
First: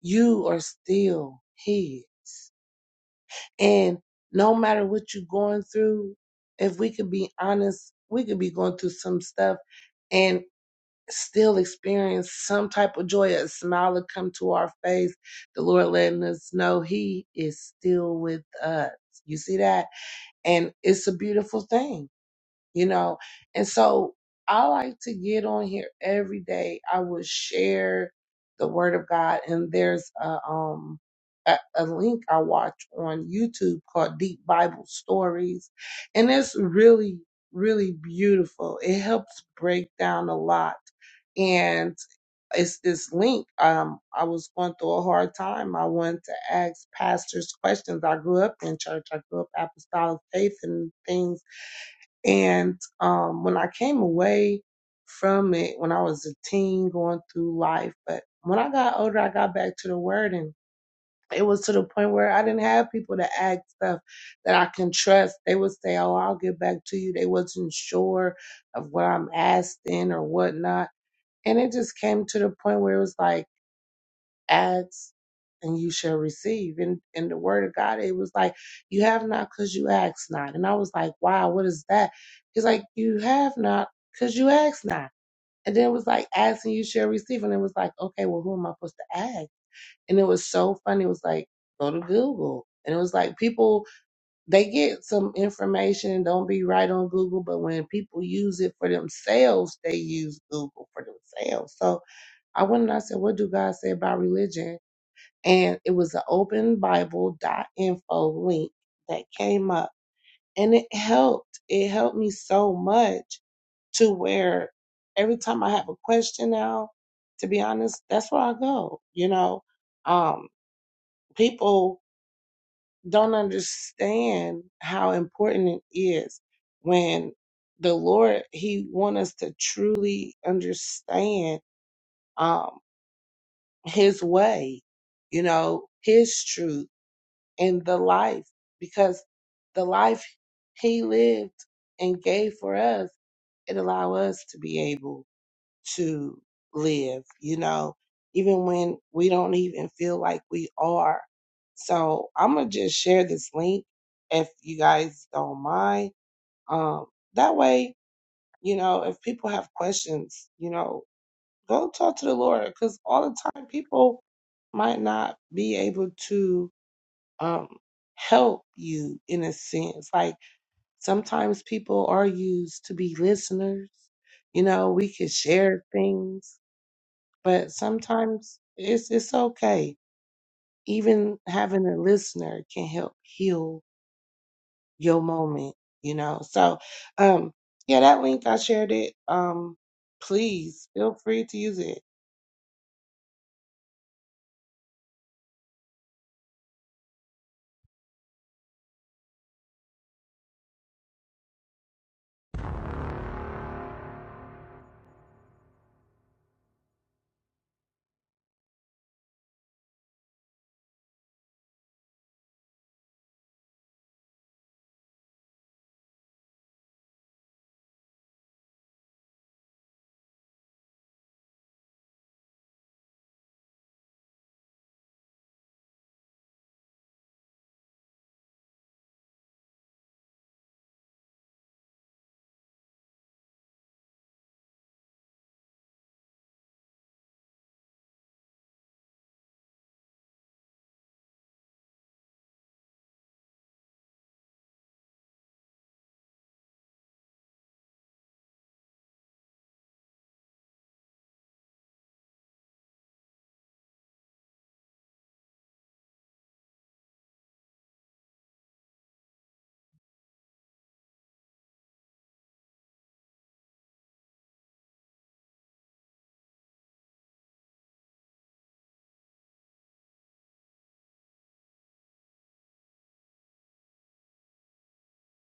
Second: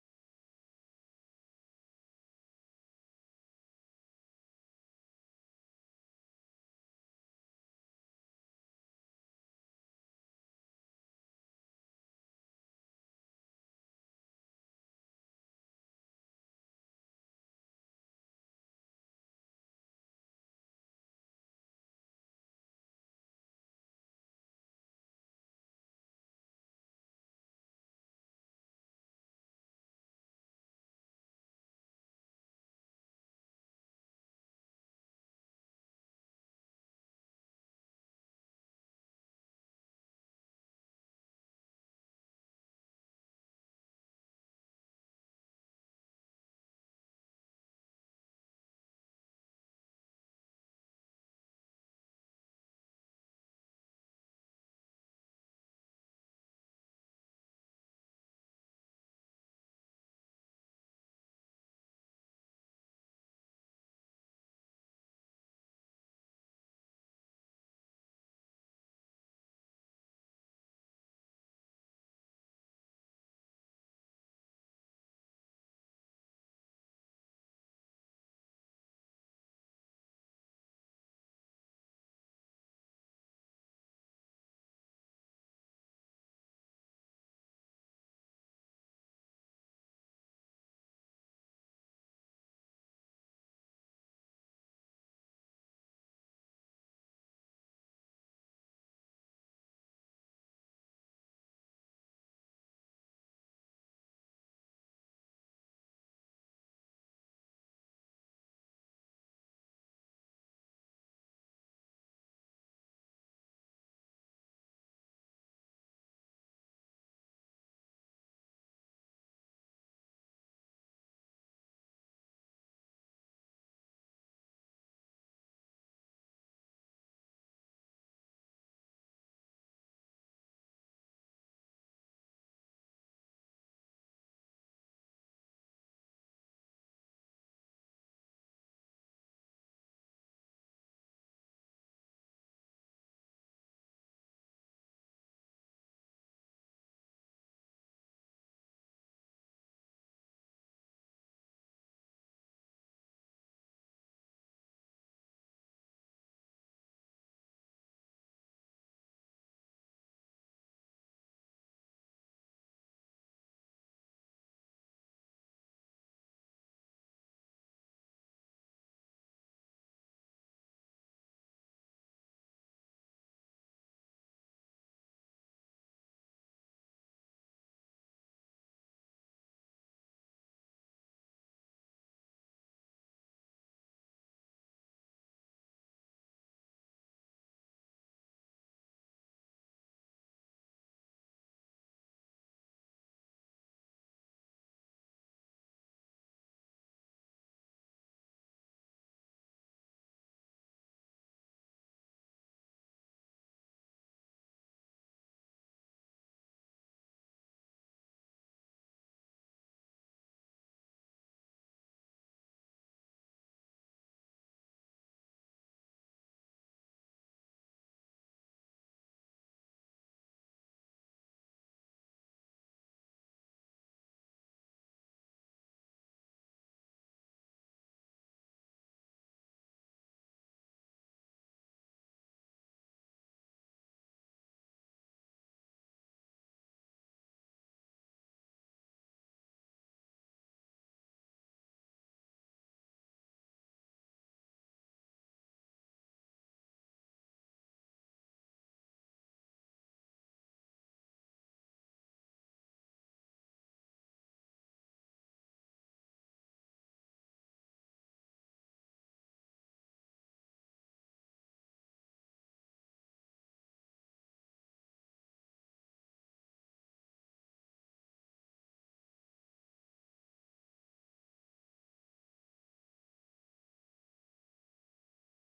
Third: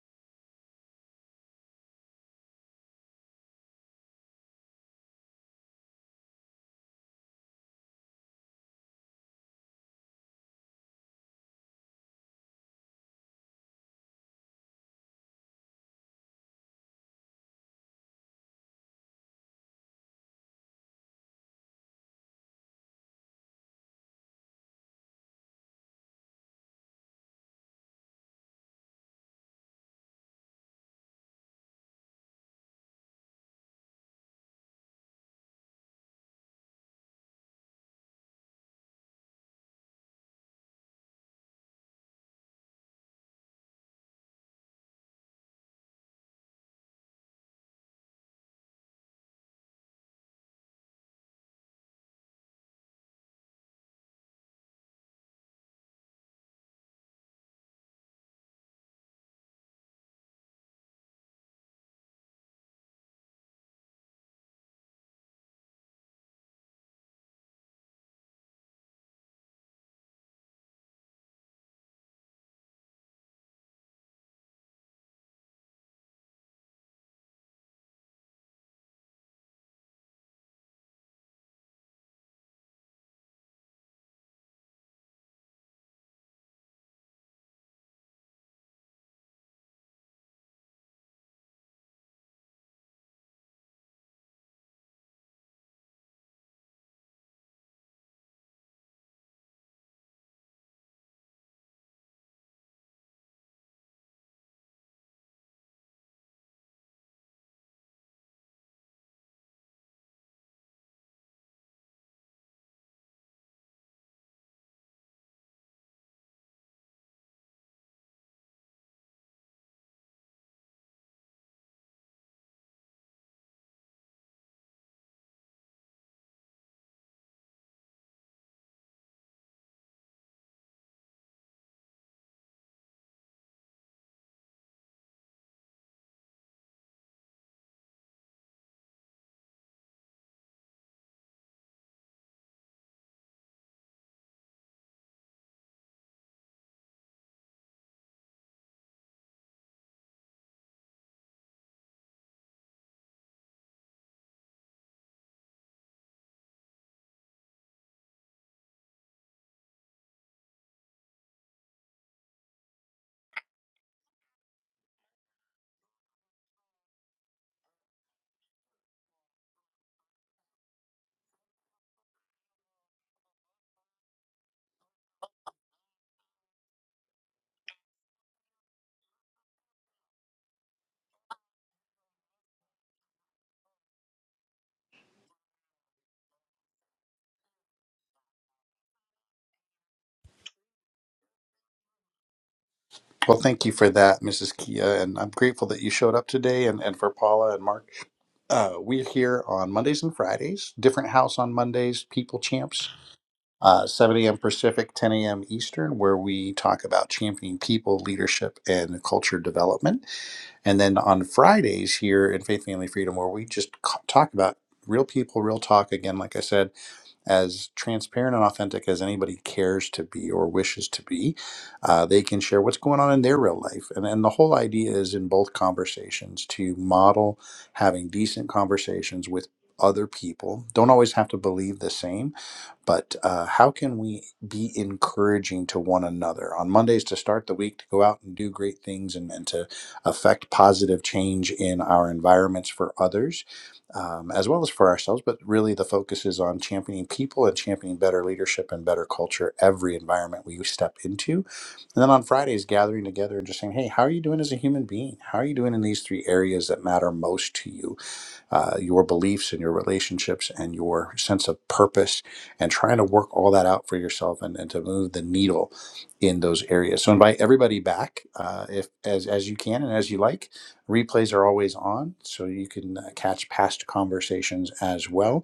Speaker 3: You are still His. And no matter what you're going through, if we could be honest, we could be going through some stuff and. still experience some type of joy, a smile to come to our face, the Lord letting us know He is still with us. You see that? And it's a beautiful thing you know? And so I like to get on here every day. I will share the word of God and there's a, um, a, a link I watch on YouTube called Deep Bible Stories. And it's really, really beautiful. It helps break down a lot. And it's this link. Um, I was going through a hard time. I wanted to ask pastors questions. I grew up in church. I grew up apostolic faith and things and um, when I came away from it, when I was a teen going through life, but when I got older, I got back to the word and it was to the point where I didn't have people to ask stuff that I can trust. They would say, Oh, I'll get back to you. They wasn't sure of what I'm asking or whatnot. And it just came to the point where it was like, ask and you shall receive. And in the word of God, it was like, you have not because you ask not. And I was like, wow, what is that? He's like, you have not because you ask not. And then it was like, ask and you shall receive. And it was like, okay, well, who am I supposed to ask? And it was so funny. It was like, go to Google. And it was like people, they get some information and don't be right on Google, but when people use it for themselves, they use Google for themselves. So I went and I said, What do God say about religion? and it was an open bible dot info link that came up and it helped it helped me so much to where every time i have a question now to be honest that's where i go you know um people don't understand how important it is when the lord he want us to truly understand um his way you know his truth and the life because the life he lived and gave for us it allow us to be able to live you know even when we don't even feel like we are so i'm gonna just share this link if you guys don't mind um that way you know if people have questions you know go talk to the lord because all the time people might not be able to um, help you in a sense. Like sometimes people are used to be listeners. You know, we could share things, but sometimes it's it's okay. Even having a listener can help heal your moment. You know, so um, yeah, that link I shared it. Um, please feel free to use it.
Speaker 2: Well, thank you for that, Mrs. Kia. And I'm grateful that you showed up today and, and for Paula and Mark. Uh, we're here on Mondays and Fridays, different house on Mondays, People Champs. Uh, 7 a.m. Pacific, 10 a.m. Eastern, where we talk about championing people, leadership, and culture development. And then on Fridays here in Faith Family Freedom, where we just c- talk about real people, real talk, again, like I said, as transparent and authentic as anybody cares to be or wishes to be, uh, they can share what's going on in their real life. And, and the whole idea is in both conversations to model having decent conversations with other people. Don't always have to believe the same but uh, how can we be encouraging to one another on Mondays to start the week to go out and do great things and, and to affect positive change in our environments for others, um, as well as for ourselves? But really, the focus is on championing people and championing better leadership and better culture every environment we step into. And then on Fridays, gathering together and just saying, hey, how are you doing as a human being? How are you doing in these three areas that matter most to you? uh, your beliefs and your relationships and your sense of purpose, and trying to work all that out for yourself and, and to move the needle in those areas. So invite everybody back uh, if as as you can and as you like. Replays are always on, so you can uh, catch past conversations as well.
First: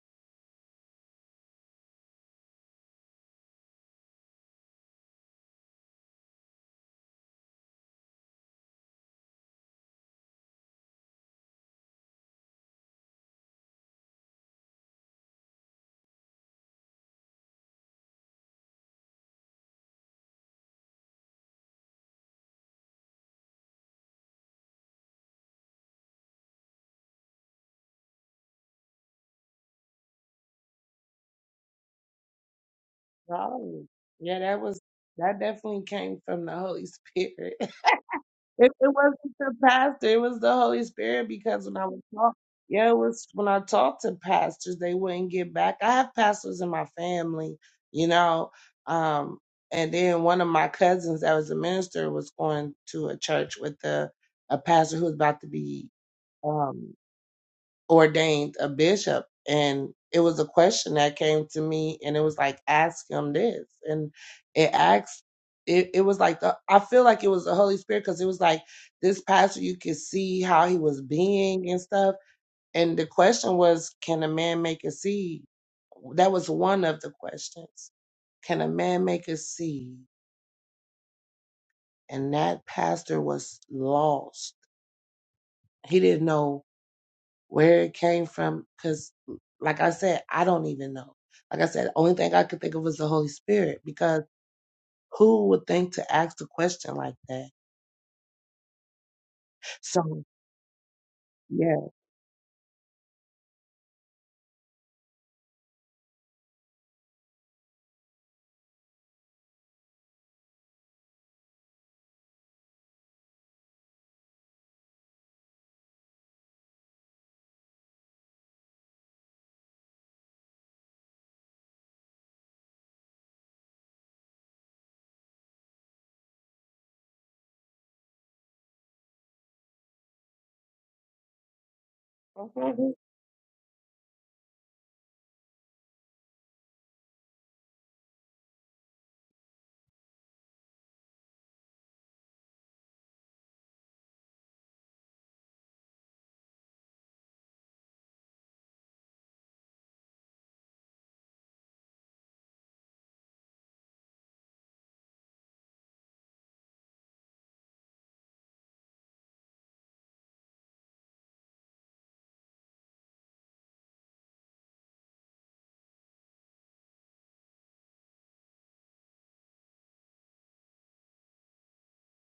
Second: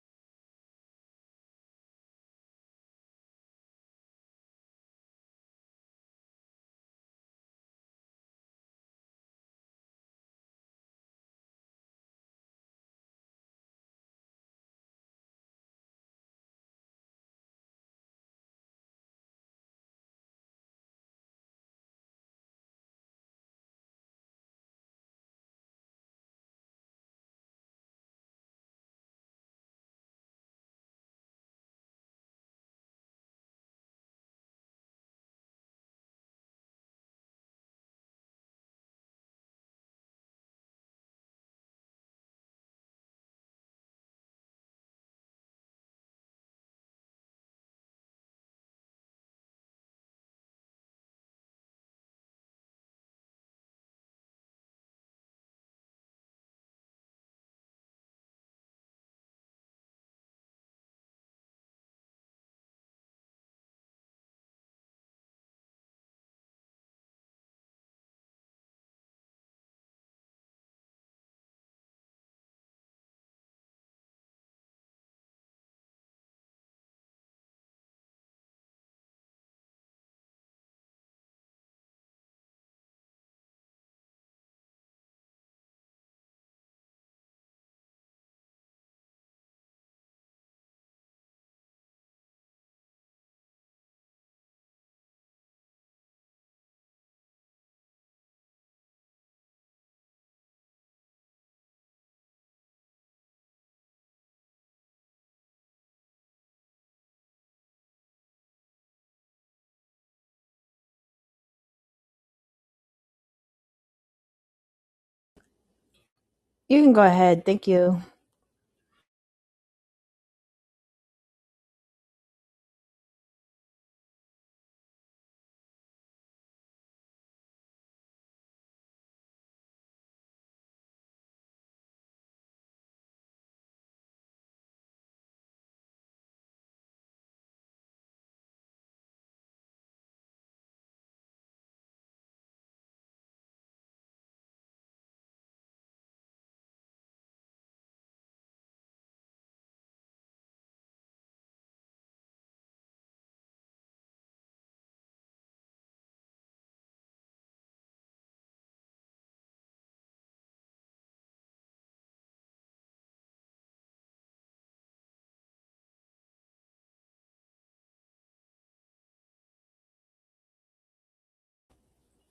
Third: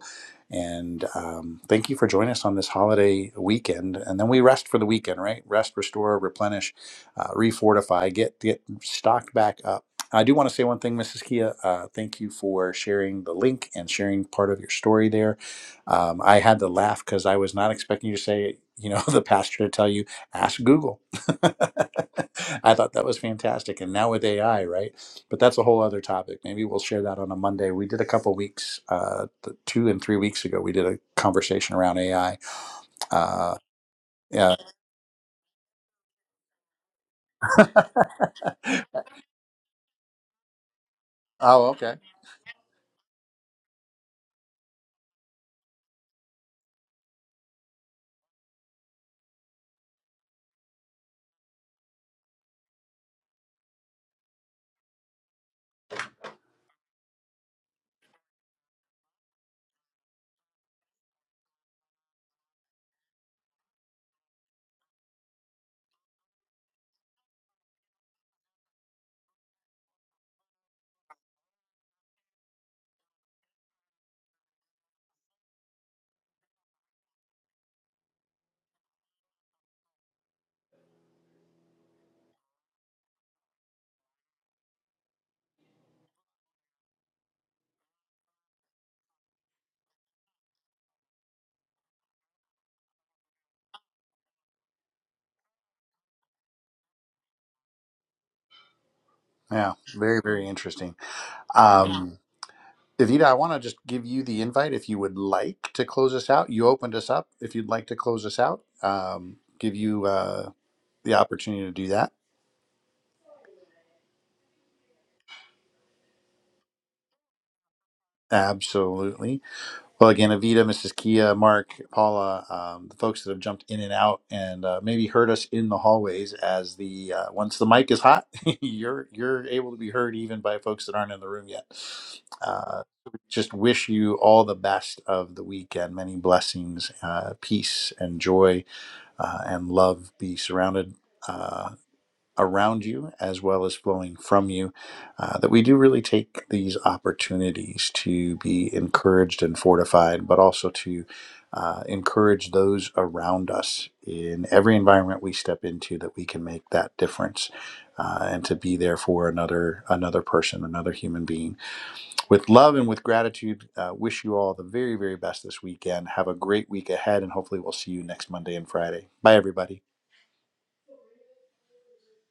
Speaker 2: And um, thank you for joining us on this holiday weekend. And then we rest for the weekend, right? Rest, restore, replenish, uh, refortify, get get stocked back up I do want to say one thing, Mrs. Kia. Uh, thank you for sharing the link and sharing part of your story there. Um, I had to laugh because I was not expecting you to say, you know, the pastor to tell you, ask Google. I thought that was fantastic. And now with AI, right? But that's a whole other topic. Maybe we'll share that on a Monday. We did a couple weeks, uh, th- two and three weeks ago, we did a conversation around AI. Uh,
Speaker 3: Y'all, Yeah,
Speaker 2: yeah.
Speaker 3: that was that definitely came from the Holy Spirit. It, it wasn't the pastor, it was the Holy Spirit because
Speaker 2: oh,
Speaker 3: when I
Speaker 2: okay.
Speaker 3: was talk, yeah, it was when I talked to pastors, they wouldn't get back. I have pastors in my family, you know. Um, and then one of my cousins that was a minister was going to a church with a, a pastor who was about to be um ordained a bishop and it was a question that came to me and it was like ask him this and it asked it, it was like the, i feel like it was the holy spirit because it was like this pastor you could see how he was being and stuff and the question was can a man make a seed that was one of the questions can a man make a seed and that pastor was lost he didn't know where it came from because like i said i don't even know like i said the only thing i could think of was the holy spirit because who would think to ask a question like that
Speaker 2: Yeah. Very,
Speaker 3: so
Speaker 2: very interesting.
Speaker 3: yeah
Speaker 2: Um, Evita, I want to just give you the invite if you would like to close us out. You opened us up. If you'd like to close us out, um, give you uh, the opportunity to do that. Absolutely. Well, again, Evita, Mrs. Kia, Mark, Paula, um, the folks that have jumped in and out and uh, maybe heard us in the hallways as the uh, once the mic is hot, you're you're able to be heard even by folks that aren't in the room yet. Uh, just wish you all the best of the weekend, many blessings, uh, peace, and joy uh, and love be surrounded uh, around you as well as flowing from you, uh, that we do really take these opportunities to be encouraged and fortified, but also to uh, encourage those around us in every environment we step into that we can make that difference uh, and to be there for another another person, another human being. With love and with gratitude, uh, wish you all the very, very best this weekend. Have a great week ahead, and hopefully we'll see you next Monday and Friday. Bye, everybody.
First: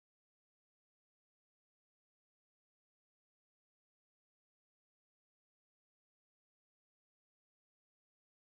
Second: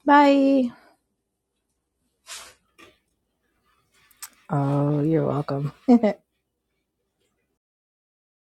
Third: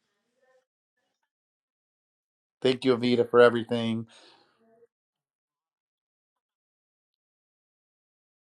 Speaker 1: Bye.
Speaker 2: Thank you, Avita, for everything.